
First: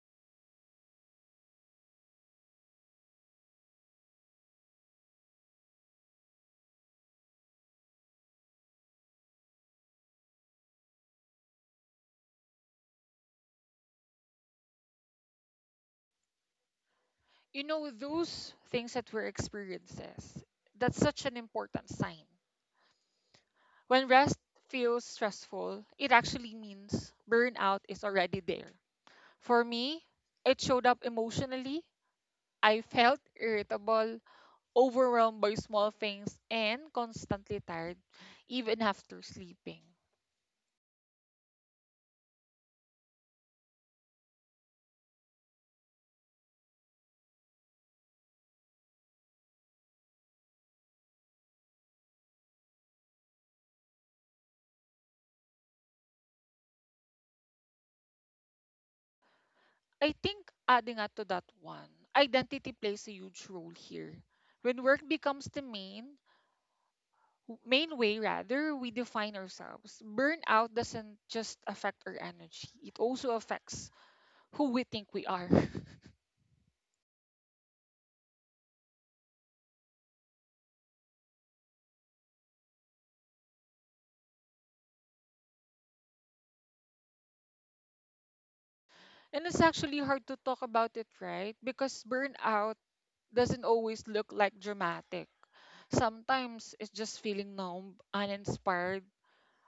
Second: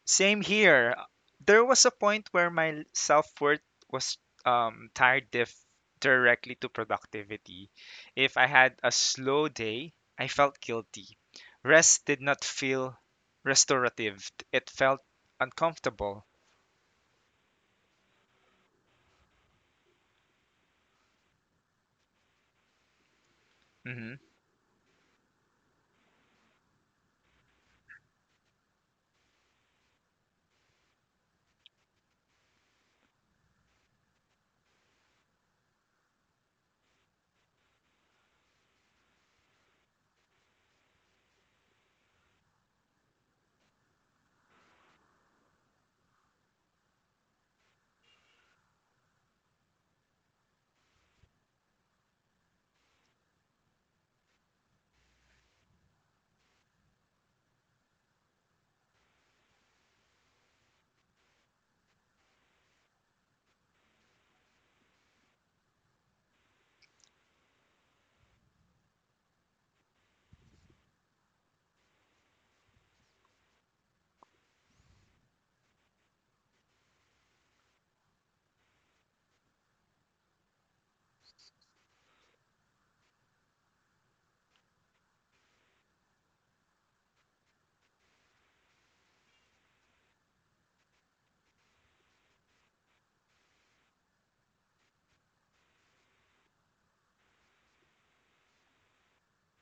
Speaker 1: Same here. There was a point where my self-worth was um, tied dif- directly to productivity. If I had a slow day, I felt guilty. Rest did not feel restorative. It felt uncomfortable.
Speaker 2: You know, those things that were experiences, that's such an important sign. When
Speaker 1: Hmm.
Speaker 2: rest feels stressful, it actually means burnout is already there. For me, it showed up emotionally. I felt irritable, overwhelmed by small things, and constantly tired even after sleeping. I think adding up to that one, identity plays a huge role here. When work becomes the main w- main way, rather, we define ourselves. Burnout doesn't just affect our energy, it also affects who we think we are. *laughs* And it's actually hard to talk about it, right? Because burnout doesn't always look like dramatic. Sometimes it's just feeling numb, uninspired,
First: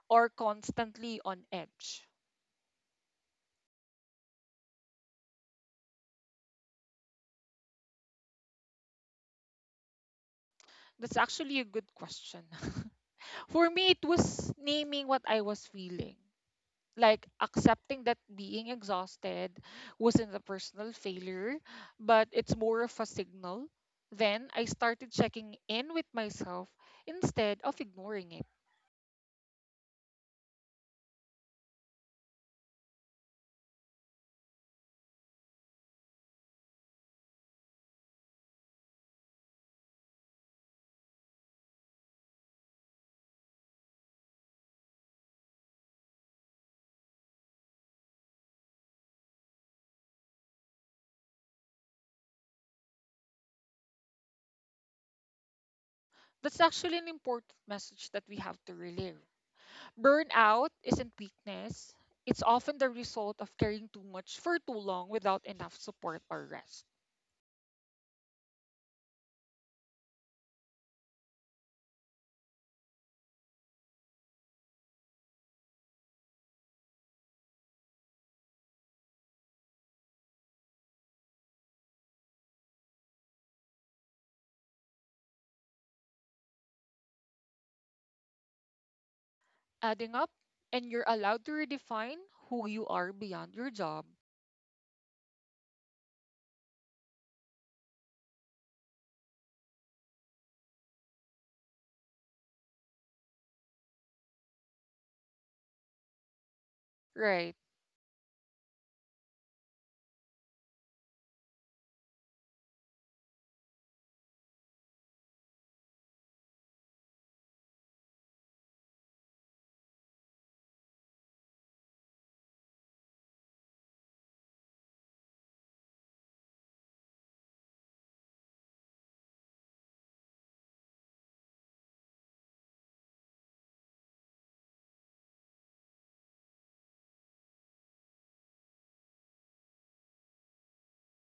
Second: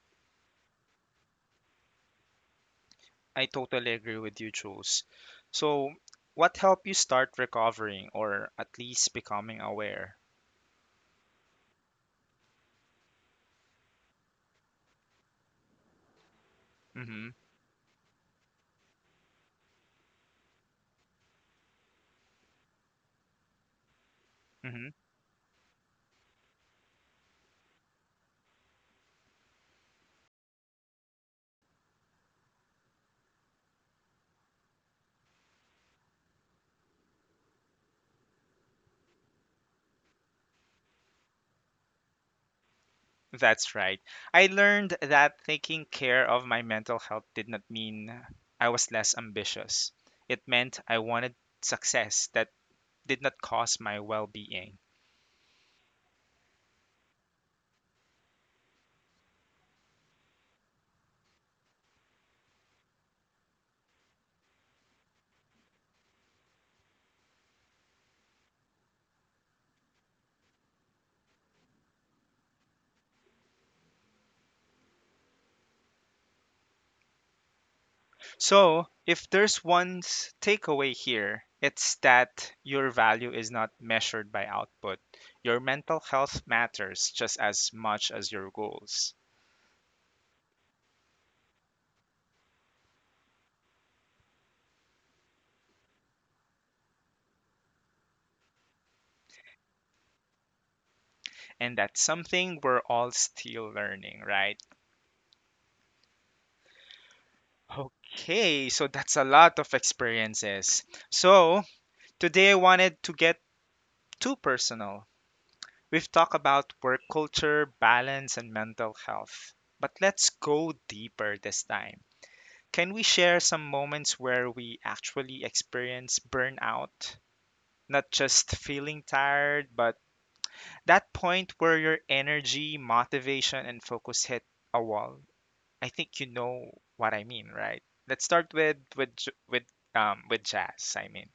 Speaker 2: or constantly on edge.
Speaker 1: I totally agree with you, Jules. So, what helped you start recovering or at least becoming aware?
Speaker 2: That's actually a good question. *laughs* For me, it was naming what I was feeling. Like
Speaker 1: Mm-hmm.
Speaker 2: accepting that being exhausted wasn't a personal failure, but it's more of a signal. Then I
Speaker 1: Mm-hmm.
Speaker 2: started checking in with myself instead of ignoring it.
Speaker 1: That's right. I learned that taking care of my mental health did not mean I was less ambitious. It meant I wanted success that did not cost my well being.
Speaker 2: That's actually an important message that we have to relive. Burnout isn't weakness, it's often the result of carrying too much for too long without enough support or rest.
Speaker 1: So, if there's one s- takeaway here, it's that your value is not measured by output. Your mental health matters just as much as your goals.
Speaker 2: Adding up, and you're allowed to redefine who you are beyond your job.
Speaker 1: And that's something we're all still learning, right?
Speaker 2: Right.
Speaker 1: Okay, so that's a lot of experiences. So, today, I wanted to get too personal. We've talked about work culture, balance, and mental health. But let's go deeper this time. Can we share some moments where we actually experience burnout? Not just feeling tired, but that point where your energy, motivation, and focus hit a wall. I think you know what I mean, right? Let's start with with J- with um with jazz. I mean,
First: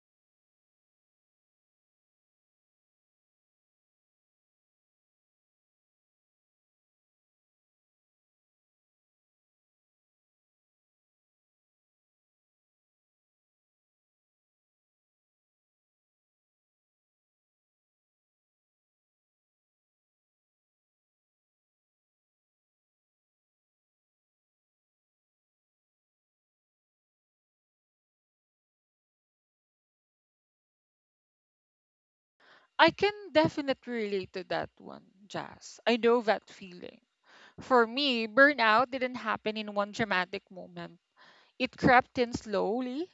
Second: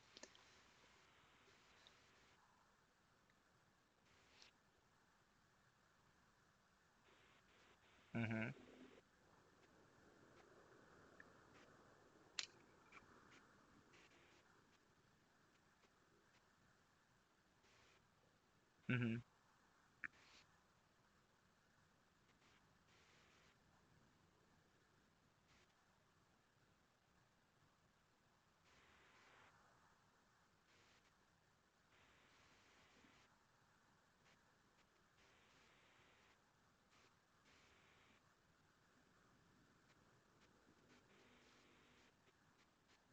Speaker 1: mm-hmm, mm-hmm,
Speaker 2: I can definitely relate to that one, Jazz. I know that feeling. For me, burnout didn't happen in one dramatic moment. It crept in slowly.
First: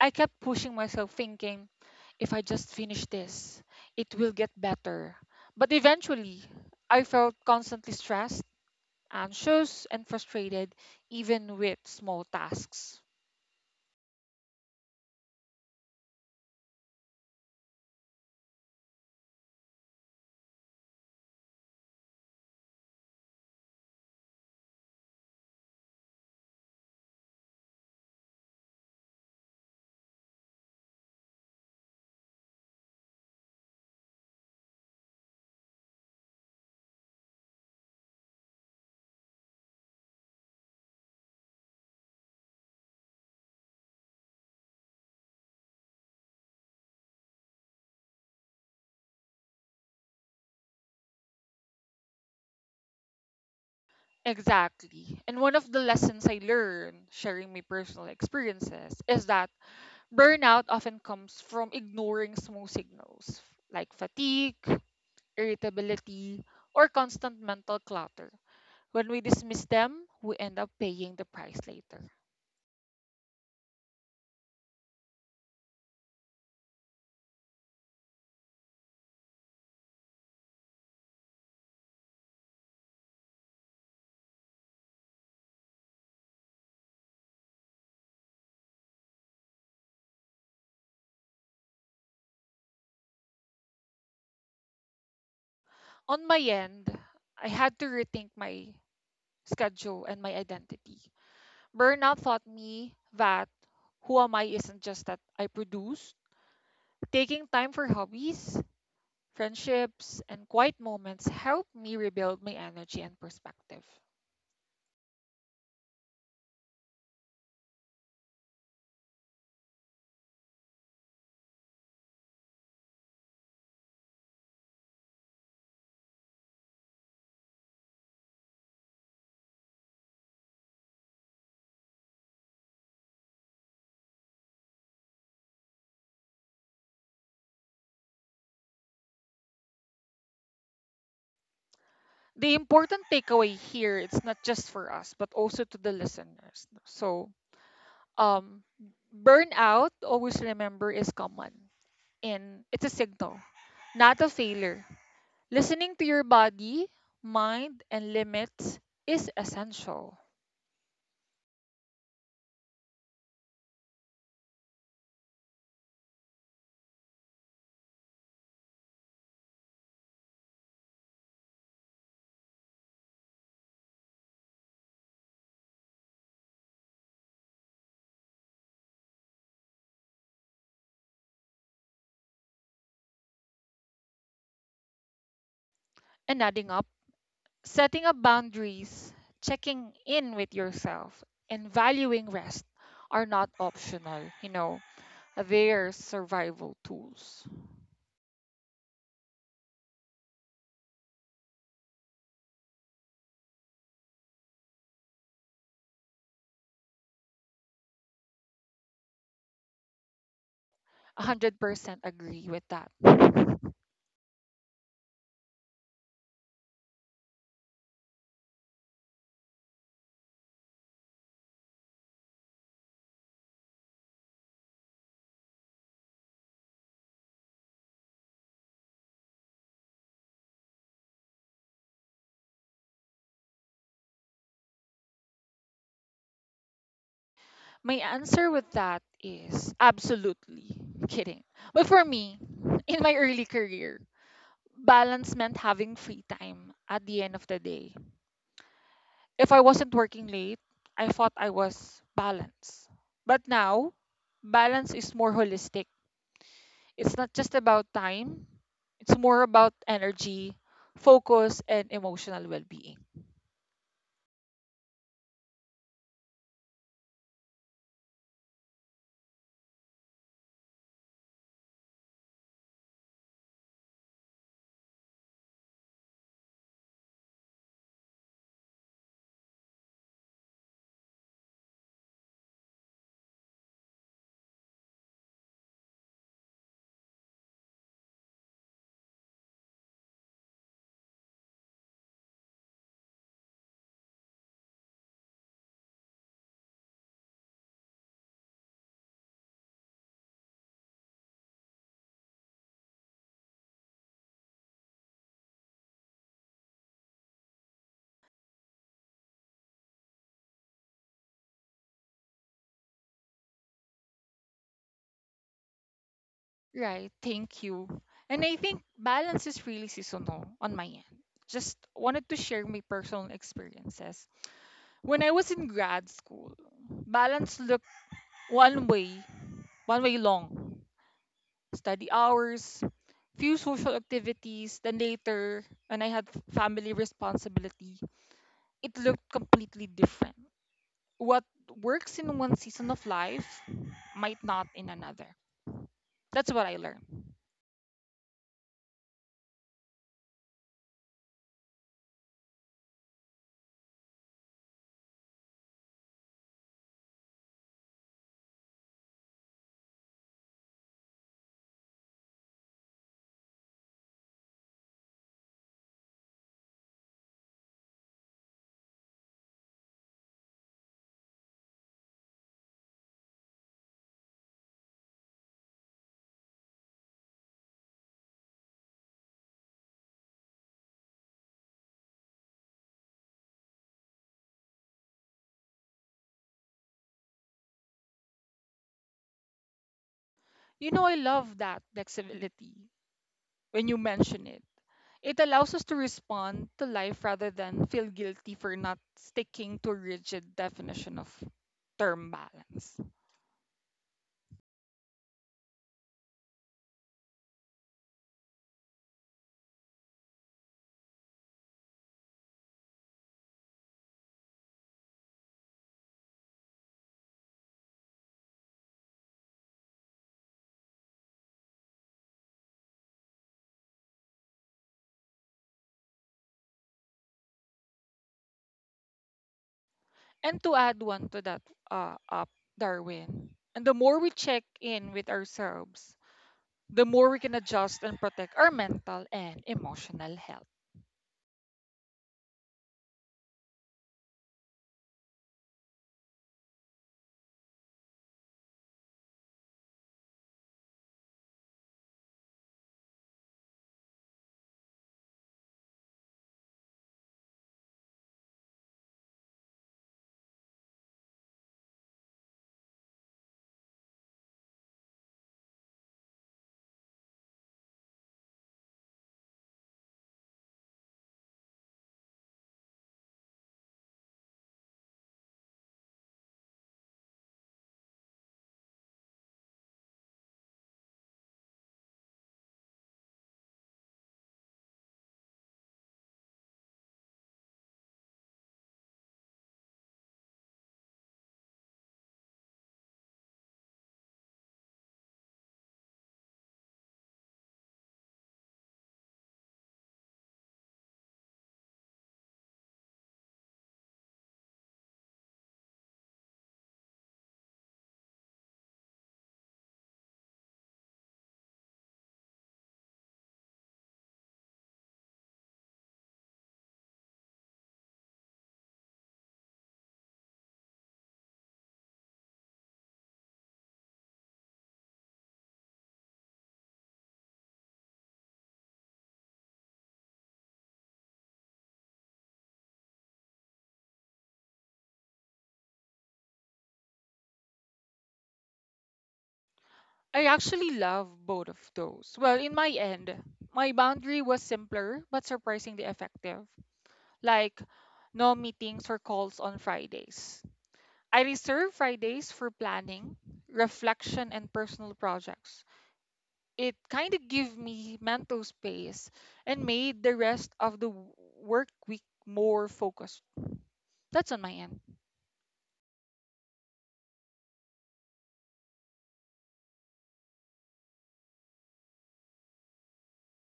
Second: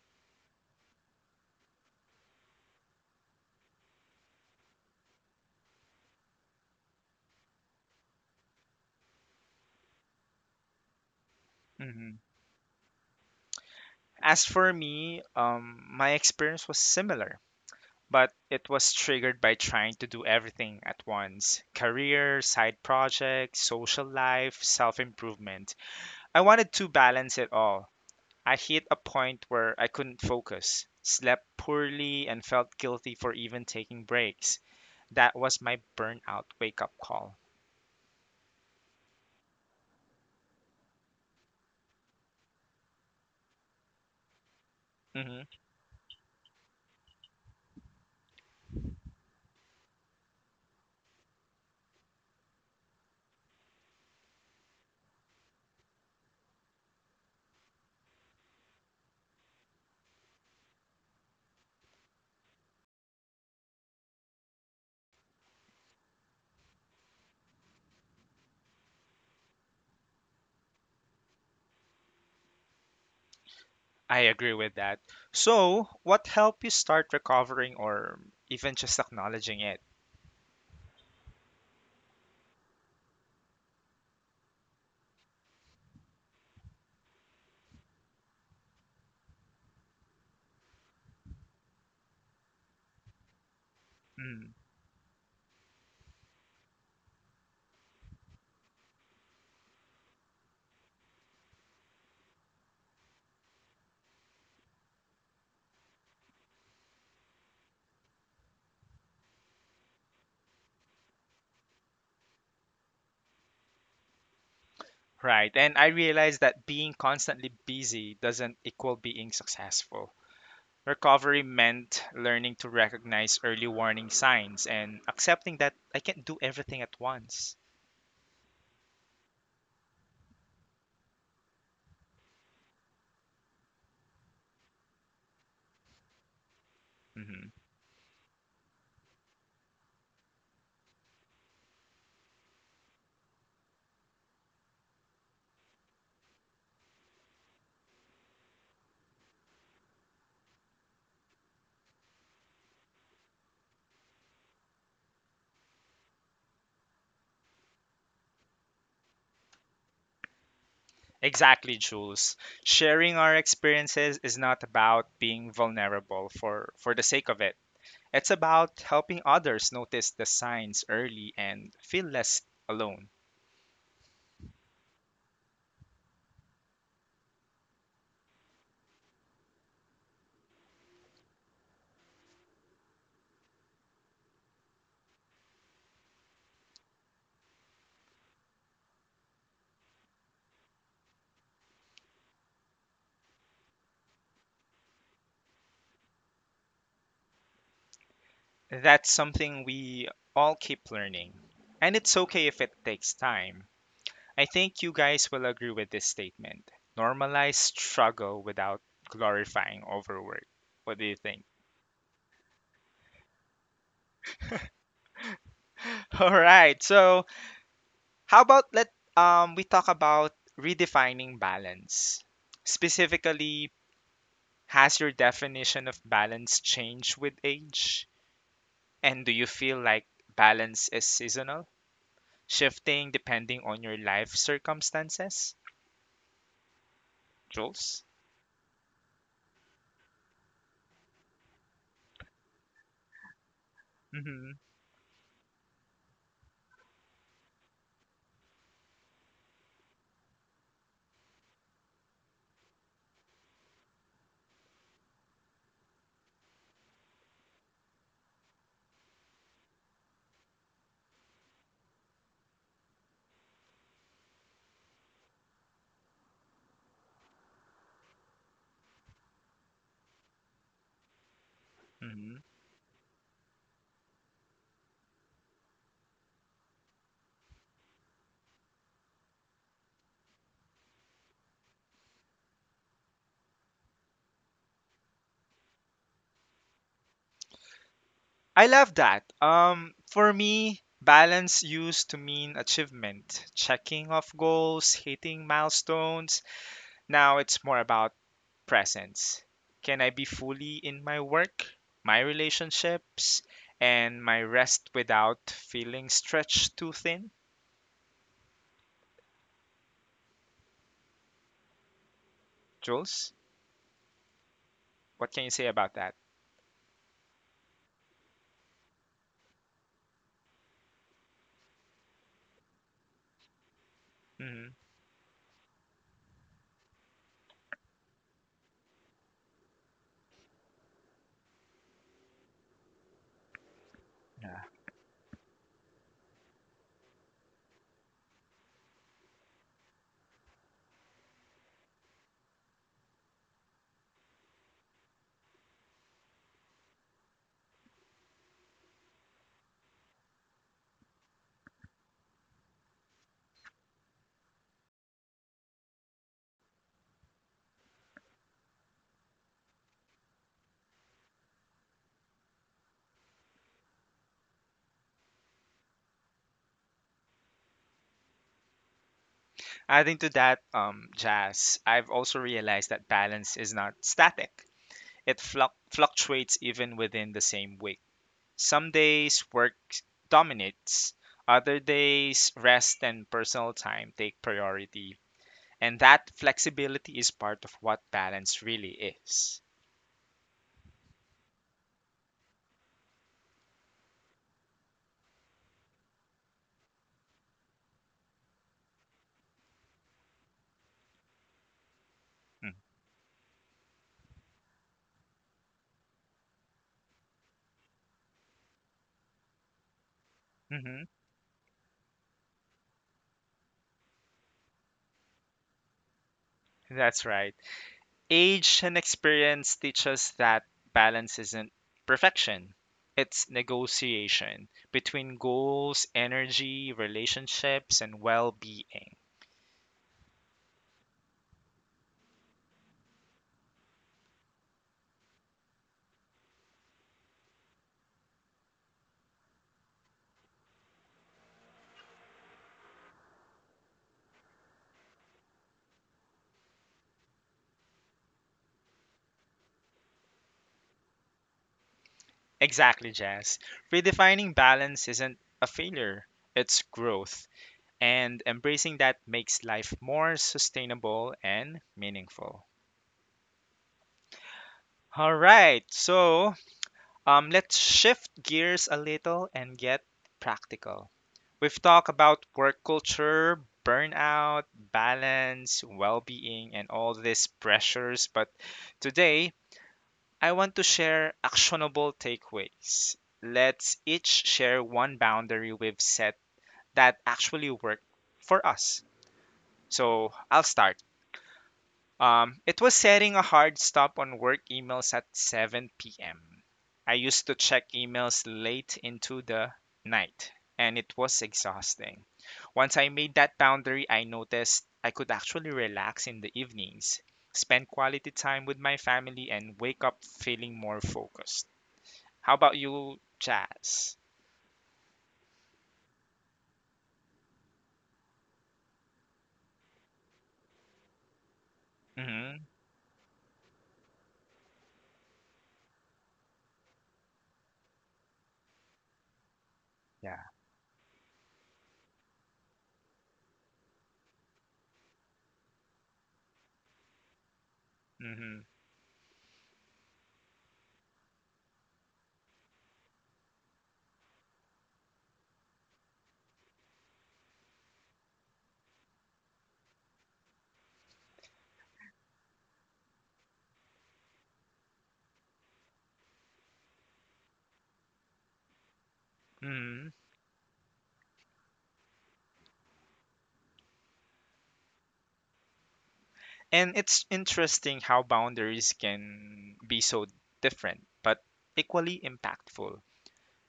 Speaker 2: I kept pushing myself thinking, if I just finish this, it will get better. But eventually, I felt constantly stressed, anxious, and frustrated, even with
Speaker 1: mm-hmm.
Speaker 2: small tasks.
Speaker 1: As for me, um, my experience was similar, but it was triggered by trying to do everything at once: career, side projects, social life, self improvement. I wanted to balance it all. I hit a point where I couldn't focus, slept poorly, and felt guilty for even taking breaks. That was my burnout wake up call. Hmm.
Speaker 2: Exactly. And one of the lessons I learned, sharing my personal experiences, is that burnout often comes from ignoring small signals like fatigue, irritability, or constant mental clutter. When we dismiss them, we end up paying the price later.
Speaker 1: I agree with that. So, what helped you start recovering or even just acknowledging it? Hmm.
Speaker 2: On my end, I had to rethink my schedule and my identity. Burnout taught me that who am I isn't just that I produce. Taking time for hobbies, friendships, and quiet moments helped me rebuild my energy and perspective.
Speaker 1: Right. And I realized that being constantly busy doesn't equal being successful. Recovery meant learning to recognize early warning signs and accepting that I can't do everything at once. Mhm.
Speaker 2: The important takeaway here, it's not just for us but also to the listeners, so um burnout, always remember, is common, and it's a signal, not a failure. Listening to your body, mind, and limits is essential.
Speaker 1: Exactly, Jules. Sharing our experiences is not about being vulnerable for, for the sake of it. It's about helping others notice the signs early and feel less alone.
Speaker 2: And adding up, setting up boundaries, checking in with yourself, and valuing rest are not optional, you know they're survival tools.
Speaker 1: That's something we all keep learning. And it's okay if it takes time. I think you guys will agree with this statement. Normalize struggle without glorifying overwork. What do you think?
Speaker 2: one hundred percent agree with that.
Speaker 1: *laughs* All right. So, how about let um we talk about redefining balance. Specifically, has your definition of balance changed with age? And do you feel like balance is seasonal, shifting depending on your life circumstances?
Speaker 2: My
Speaker 1: Jules?
Speaker 2: answer with that is absolutely kidding. But for me, in my early career,
Speaker 1: Mhm.
Speaker 2: balance meant having free time at the end of the day. If I wasn't working late, I thought I was balanced. But now, balance is more holistic. It's not just about time, it's more about energy, focus, and emotional well being.
Speaker 1: Mhm. I love that. Um, for me, balance used to mean achievement, checking off goals, hitting milestones. Now it's more about presence. Can I be fully in my work, my relationships, and my rest without feeling stretched too thin? Jules, what can you say about that?
Speaker 2: Right. Thank you. And I think balance is really seasonal on my end. Just wanted to share my personal experiences.
Speaker 1: Hmm.
Speaker 2: When I was in grad school, balance looked one way, one way long. Study hours, few social activities, then later, when I had family responsibility, it looked completely different. What works in one season of life might not in another. That's what I learned.
Speaker 1: Adding to that, um, Jazz, I've also realized that balance is not static. It fluc fluctuates even within the same week. Some days work dominates, other days rest and personal time take priority. And that flexibility is part of what balance really is.
Speaker 2: You know, I love that flexibility when you mention it. It allows us to respond to life rather than feel guilty for not sticking to a rigid definition of term balance.
Speaker 1: Mm-hmm. That's right. Age and experience teach us that balance isn't perfection. It's negotiation between goals, energy, relationships, and well being.
Speaker 2: And to add one to that, uh, up, Darwin, and the more we check in with ourselves, the more we can adjust and protect our mental and emotional health.
Speaker 1: Exactly, Jazz. Redefining balance isn't a failure, it's growth, and embracing that makes life more sustainable and meaningful. All right, so um, let's shift gears a little and get practical. We've talked about work culture, burnout, balance, well being, and all these pressures, but today I want to share actionable takeaways. Let's each share one boundary we've set that actually worked for us. So I'll start. Um, it was setting a hard stop on work emails at seven p m. I used to check emails late into the night, and it was exhausting. Once I made that boundary, I noticed I could actually relax in the evenings, spend quality time with my family, and wake up feeling more focused. How about you, Jazz? Mm-hmm. Yeah. Mm-hmm.
Speaker 2: I actually love both of those. Well, in my end, my boundary was simpler but surprisingly effective. Like, no meetings or calls on Fridays. I reserve Fridays for planning, reflection, and personal projects. It kind of gave me mental space and
Speaker 1: Mm-hmm.
Speaker 2: made the rest of the w- work week more focused. That's on my end.
Speaker 1: And it's interesting how boundaries can be so different, but equally impactful.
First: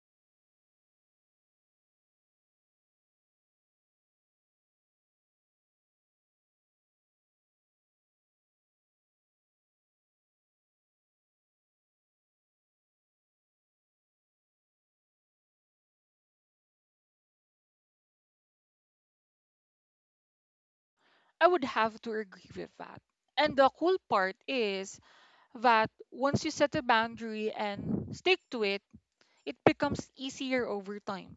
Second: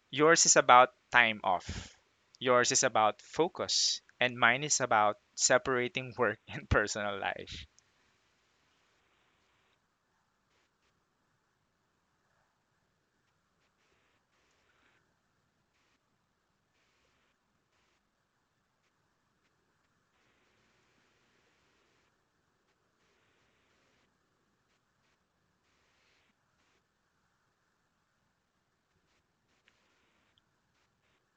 Speaker 1: Yours is about time off, yours is about focus, and mine is about separating work *laughs* and personal life.
Speaker 2: I would have to agree with that. And the cool part is that once you set a boundary and stick to it, it becomes easier over time.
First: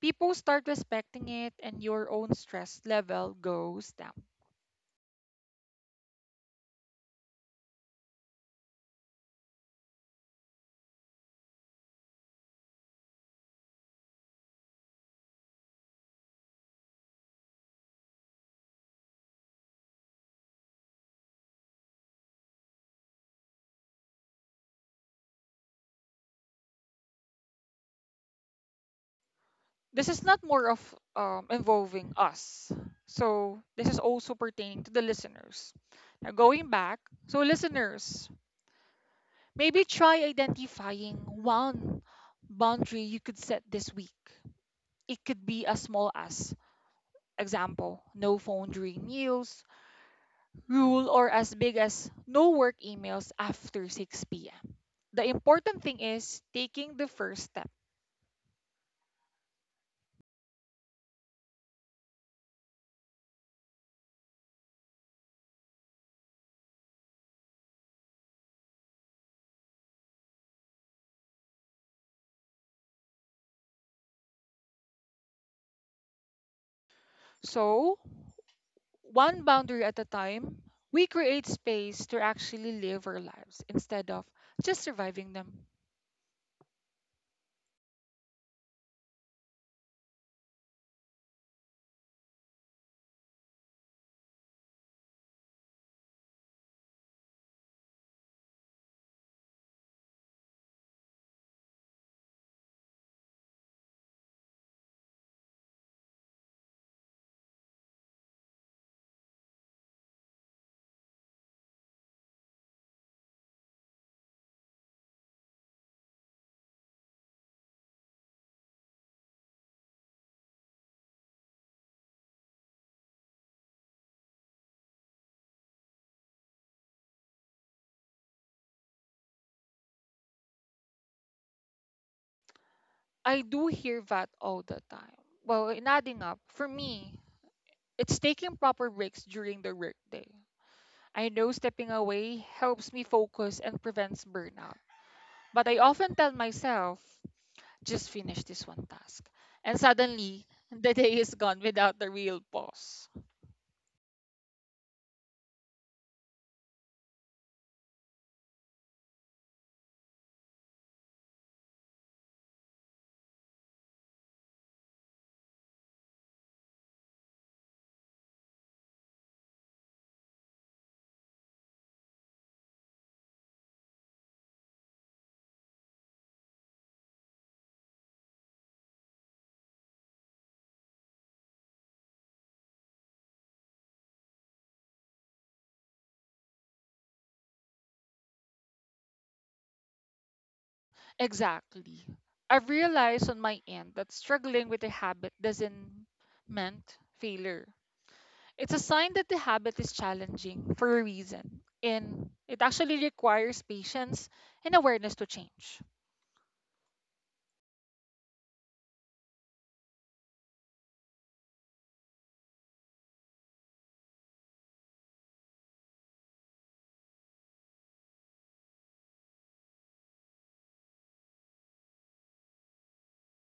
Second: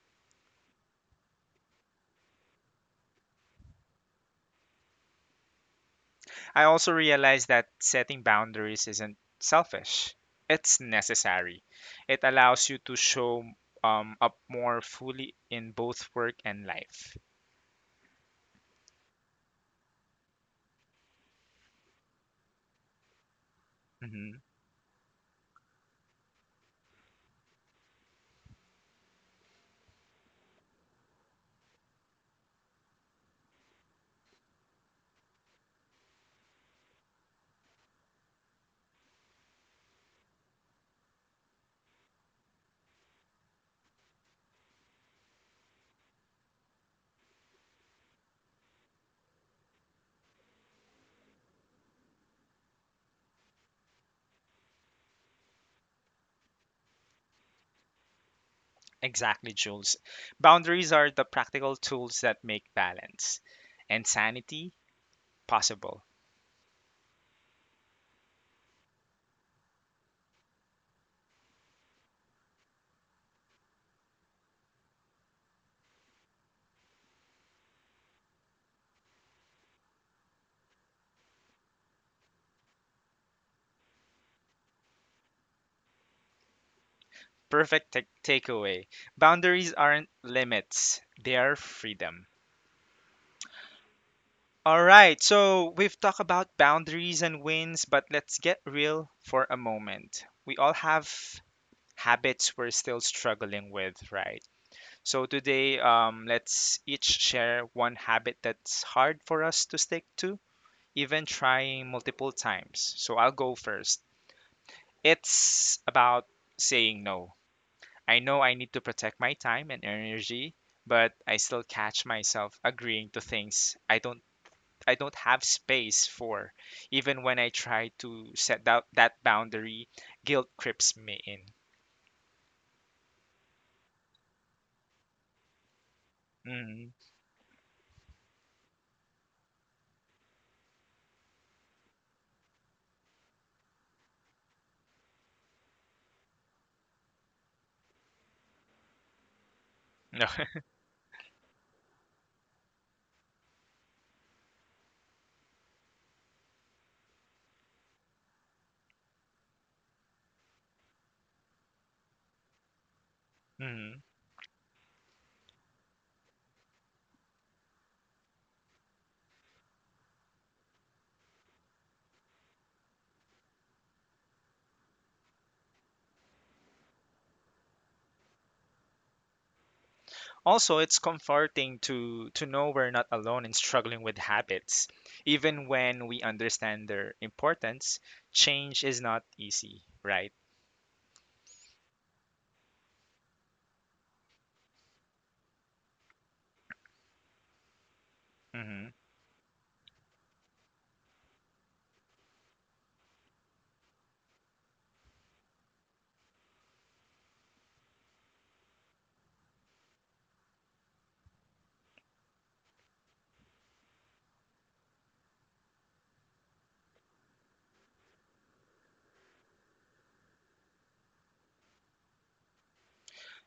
Speaker 2: People start respecting it, and your own stress level goes down.
Speaker 1: I also realize that setting boundaries isn't selfish, it's necessary. It allows you to show um, up more fully in both work and life. Mhm.
Speaker 2: This is not more of um, involving us. So this is also pertaining to the listeners. Now going back, so listeners, maybe try identifying one boundary you could set this week. It could be as small as, example, no phone during meals, rule, or as big as no work emails after six p m. The important thing is taking the first step.
Speaker 1: Exactly, Jules. Boundaries are the practical tools that make balance and sanity possible.
Speaker 2: So, one boundary at a time, we create space to actually live our lives instead of just surviving them.
Speaker 1: Perfect ta- takeaway. Boundaries aren't limits, they are freedom. All right, so we've talked about boundaries and wins, but let's get real for a moment. We all have habits we're still struggling with, right? So today, um, let's each share one habit that's hard for us to stick to even trying multiple times. So I'll go first. It's about saying no. I know I need to protect my time and energy, but I still catch myself agreeing to things I don't I don't have space for. Even when I try to set that that boundary, guilt creeps me in.
Speaker 2: I do hear that all the time. Well, in adding up, for
Speaker 1: Mm,
Speaker 2: me, it's taking proper breaks during the workday. I know stepping away helps me focus and prevents burnout. But I often tell myself, just finish this one task. And
Speaker 1: no.
Speaker 2: suddenly,
Speaker 1: *laughs*
Speaker 2: *laughs* the day is gone without the real pause.
Speaker 1: Mm. Also, it's comforting to to know we're not alone in struggling with habits. Even when we understand their importance, change is not easy, right?
Speaker 2: Exactly. I've realized on my end that struggling with a habit doesn't meant failure. It's a
Speaker 1: Hmm.
Speaker 2: sign that the habit is challenging for a reason, and it actually requires patience and awareness to change.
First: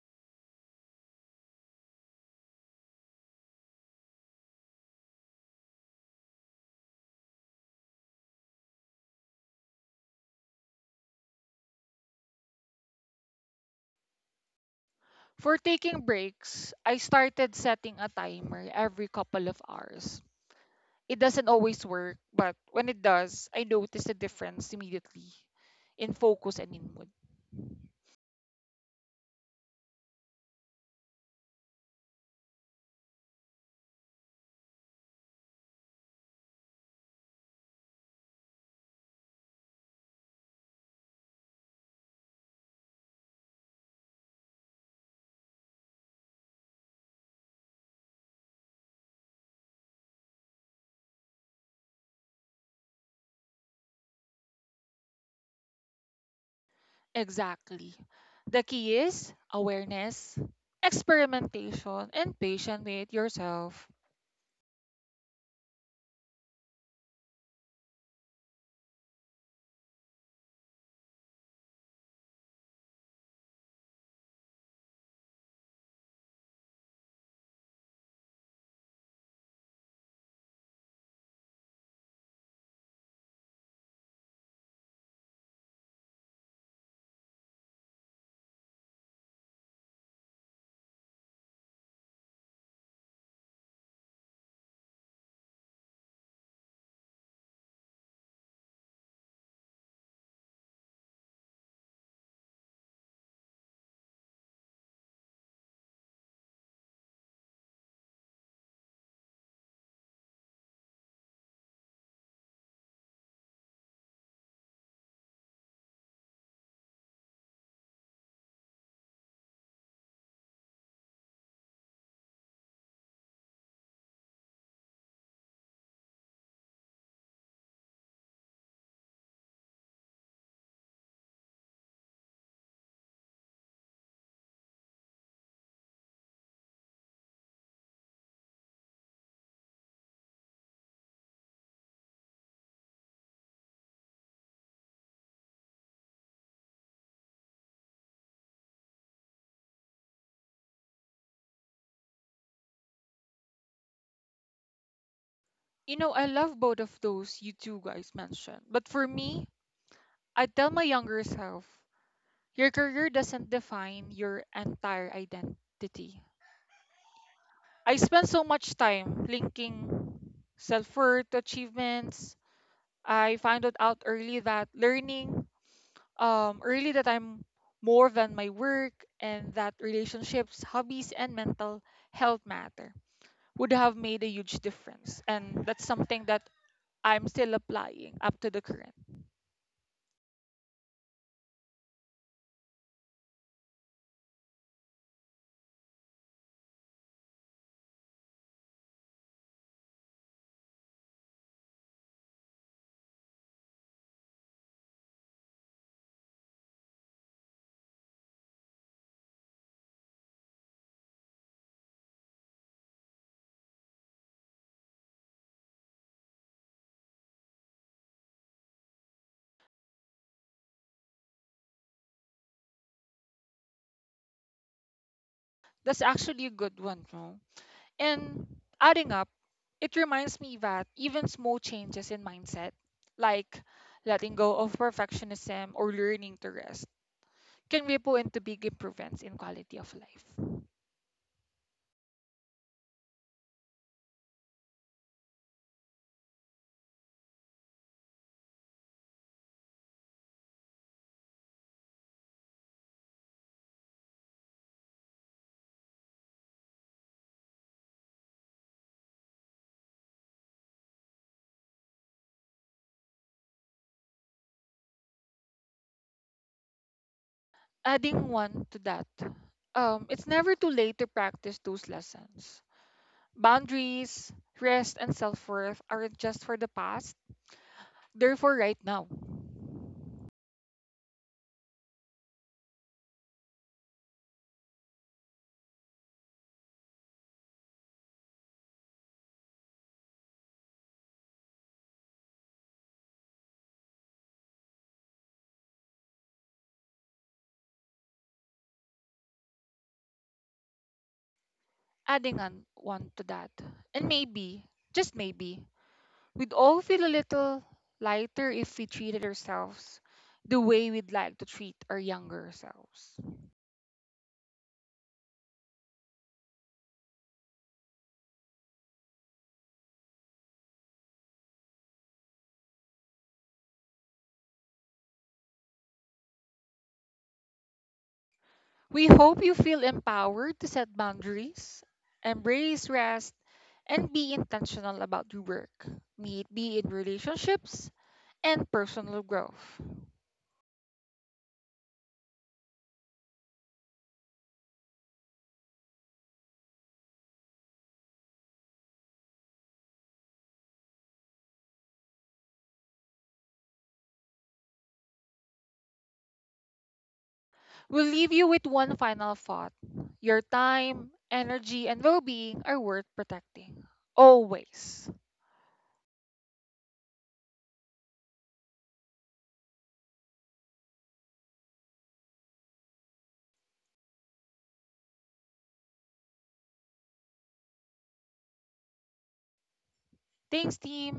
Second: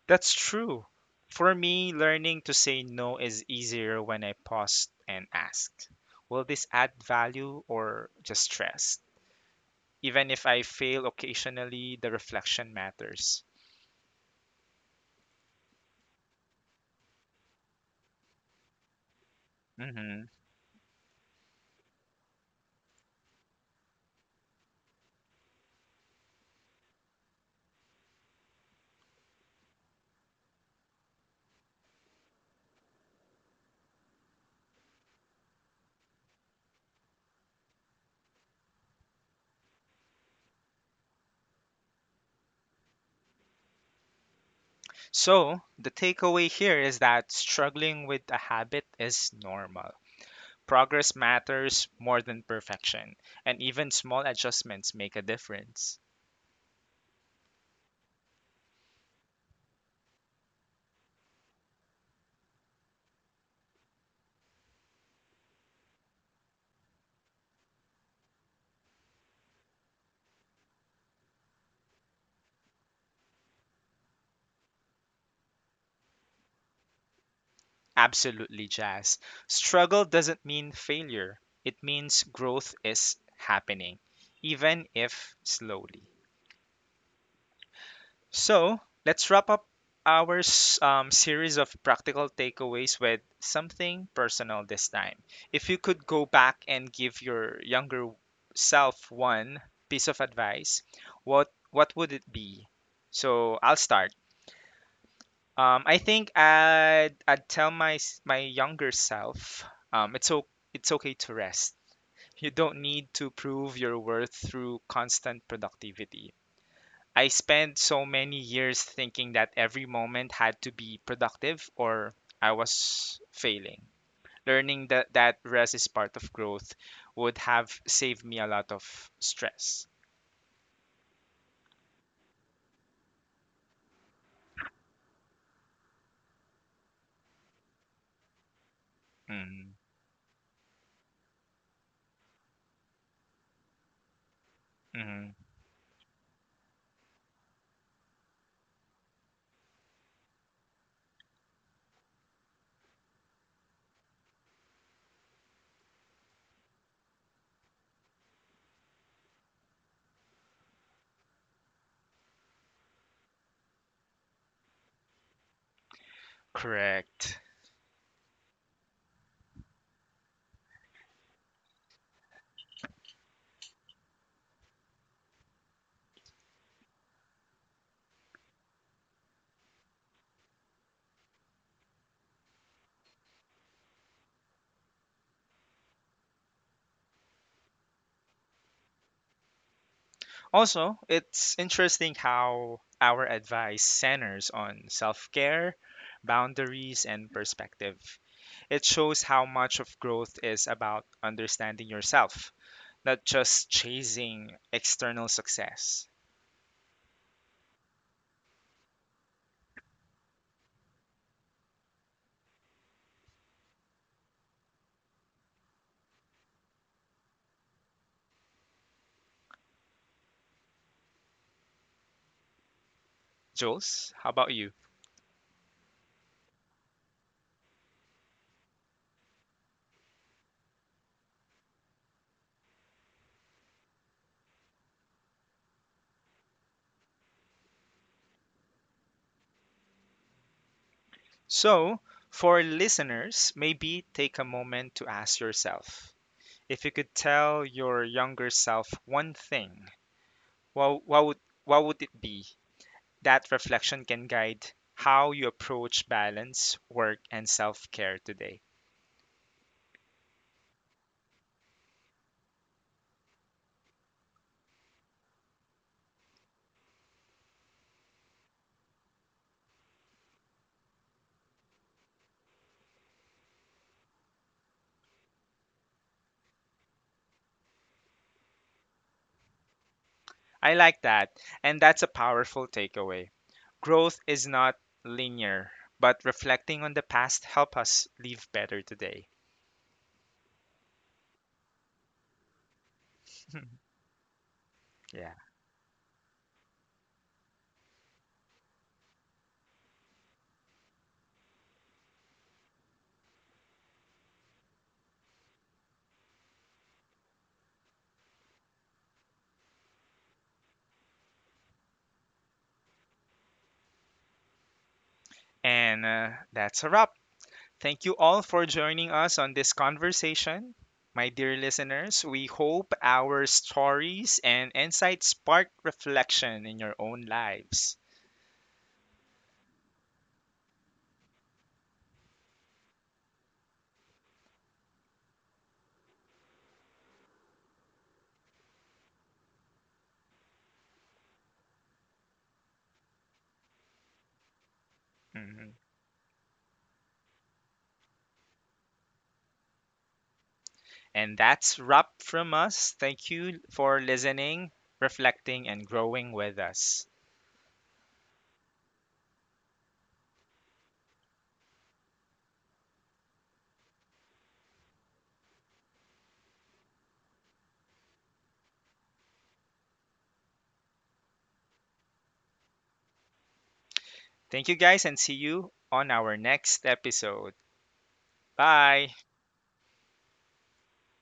Speaker 1: That's true. For me, learning to say no is easier when I pause and ask, will this add value or just stress? Even if I fail occasionally, the reflection matters.
Speaker 2: For taking breaks, I started setting a timer every couple of hours.
Speaker 1: Hmm.
Speaker 2: It doesn't always work, but when it does, I notice a difference immediately in focus and in mood.
Speaker 1: So, the takeaway here is that struggling with a habit is normal. Progress matters more than perfection, and even small adjustments make a difference.
Speaker 2: Exactly. The key is awareness, experimentation, and patient with yourself.
Speaker 1: Absolutely, Jazz. Struggle doesn't mean failure, it means growth is happening, even if slowly. So, let's wrap up our s- um, series of practical takeaways with something personal this time. If you could go back and give your younger self one piece of advice, what what would it be? So I'll start. Um, I think I'd I'd tell my s- my younger self, um, it's o- it's okay to rest. You don't need to prove your worth through constant productivity. I spent so many years thinking that every moment had to be productive or I was failing. Learning that that rest is part of growth would have saved me a lot of stress. Mm-hmm. Mm-hmm.
Speaker 2: You know, I love both of those you two guys mentioned. But for me, I tell my younger self, your career doesn't define your entire identity.
Speaker 1: Correct.
Speaker 2: I spend so much time linking self worth to achievements. I found out out early that learning, um, early that I'm more than my work and that relationships, hobbies, and mental health matter would have made a huge difference. And that's something that I'm still applying up to the current.
Speaker 1: Also, it's interesting how our advice centers on self care, boundaries, and perspective. It shows how much of growth is about understanding yourself, not just chasing external success. Jules, how about you?
Speaker 2: That's actually a good one, no? And adding up, it reminds me that even small changes in mindset, like letting go of perfectionism or learning to rest, can ripple into big improvements in quality of life.
Speaker 1: So, for listeners, maybe take a moment to ask yourself, if you could tell your younger self one thing, what, what, would, what would it be? That reflection can guide how you approach balance, work, and self care today.
Speaker 2: Adding one to that, um, it's never too late to practice those lessons. Boundaries, rest, and self worth aren't just for the past, they're for right now.
Speaker 1: I like that, and that's a powerful takeaway. Growth is not linear, but reflecting on the past help us live better today. *laughs* yeah.
Speaker 2: Adding on one to that. And maybe, just maybe, we'd all feel a little lighter if we treated ourselves the way we'd like to treat our younger selves.
Speaker 1: And uh, that's a wrap. Thank you all for joining us on this conversation. My dear listeners, we hope our stories and insights spark reflection in your own lives.
Speaker 2: We hope you feel empowered to set boundaries, embrace rest, and be intentional about your work, be it be in relationships and personal growth.
Speaker 1: Mhm. And that's wrap from us. Thank you for listening, reflecting, and growing with us.
Speaker 2: We'll leave you with one final thought. Your time, energy, and well being are worth protecting. Always.
Speaker 1: Thank you guys, and see you on our next episode. Bye.
Speaker 2: Thanks, team.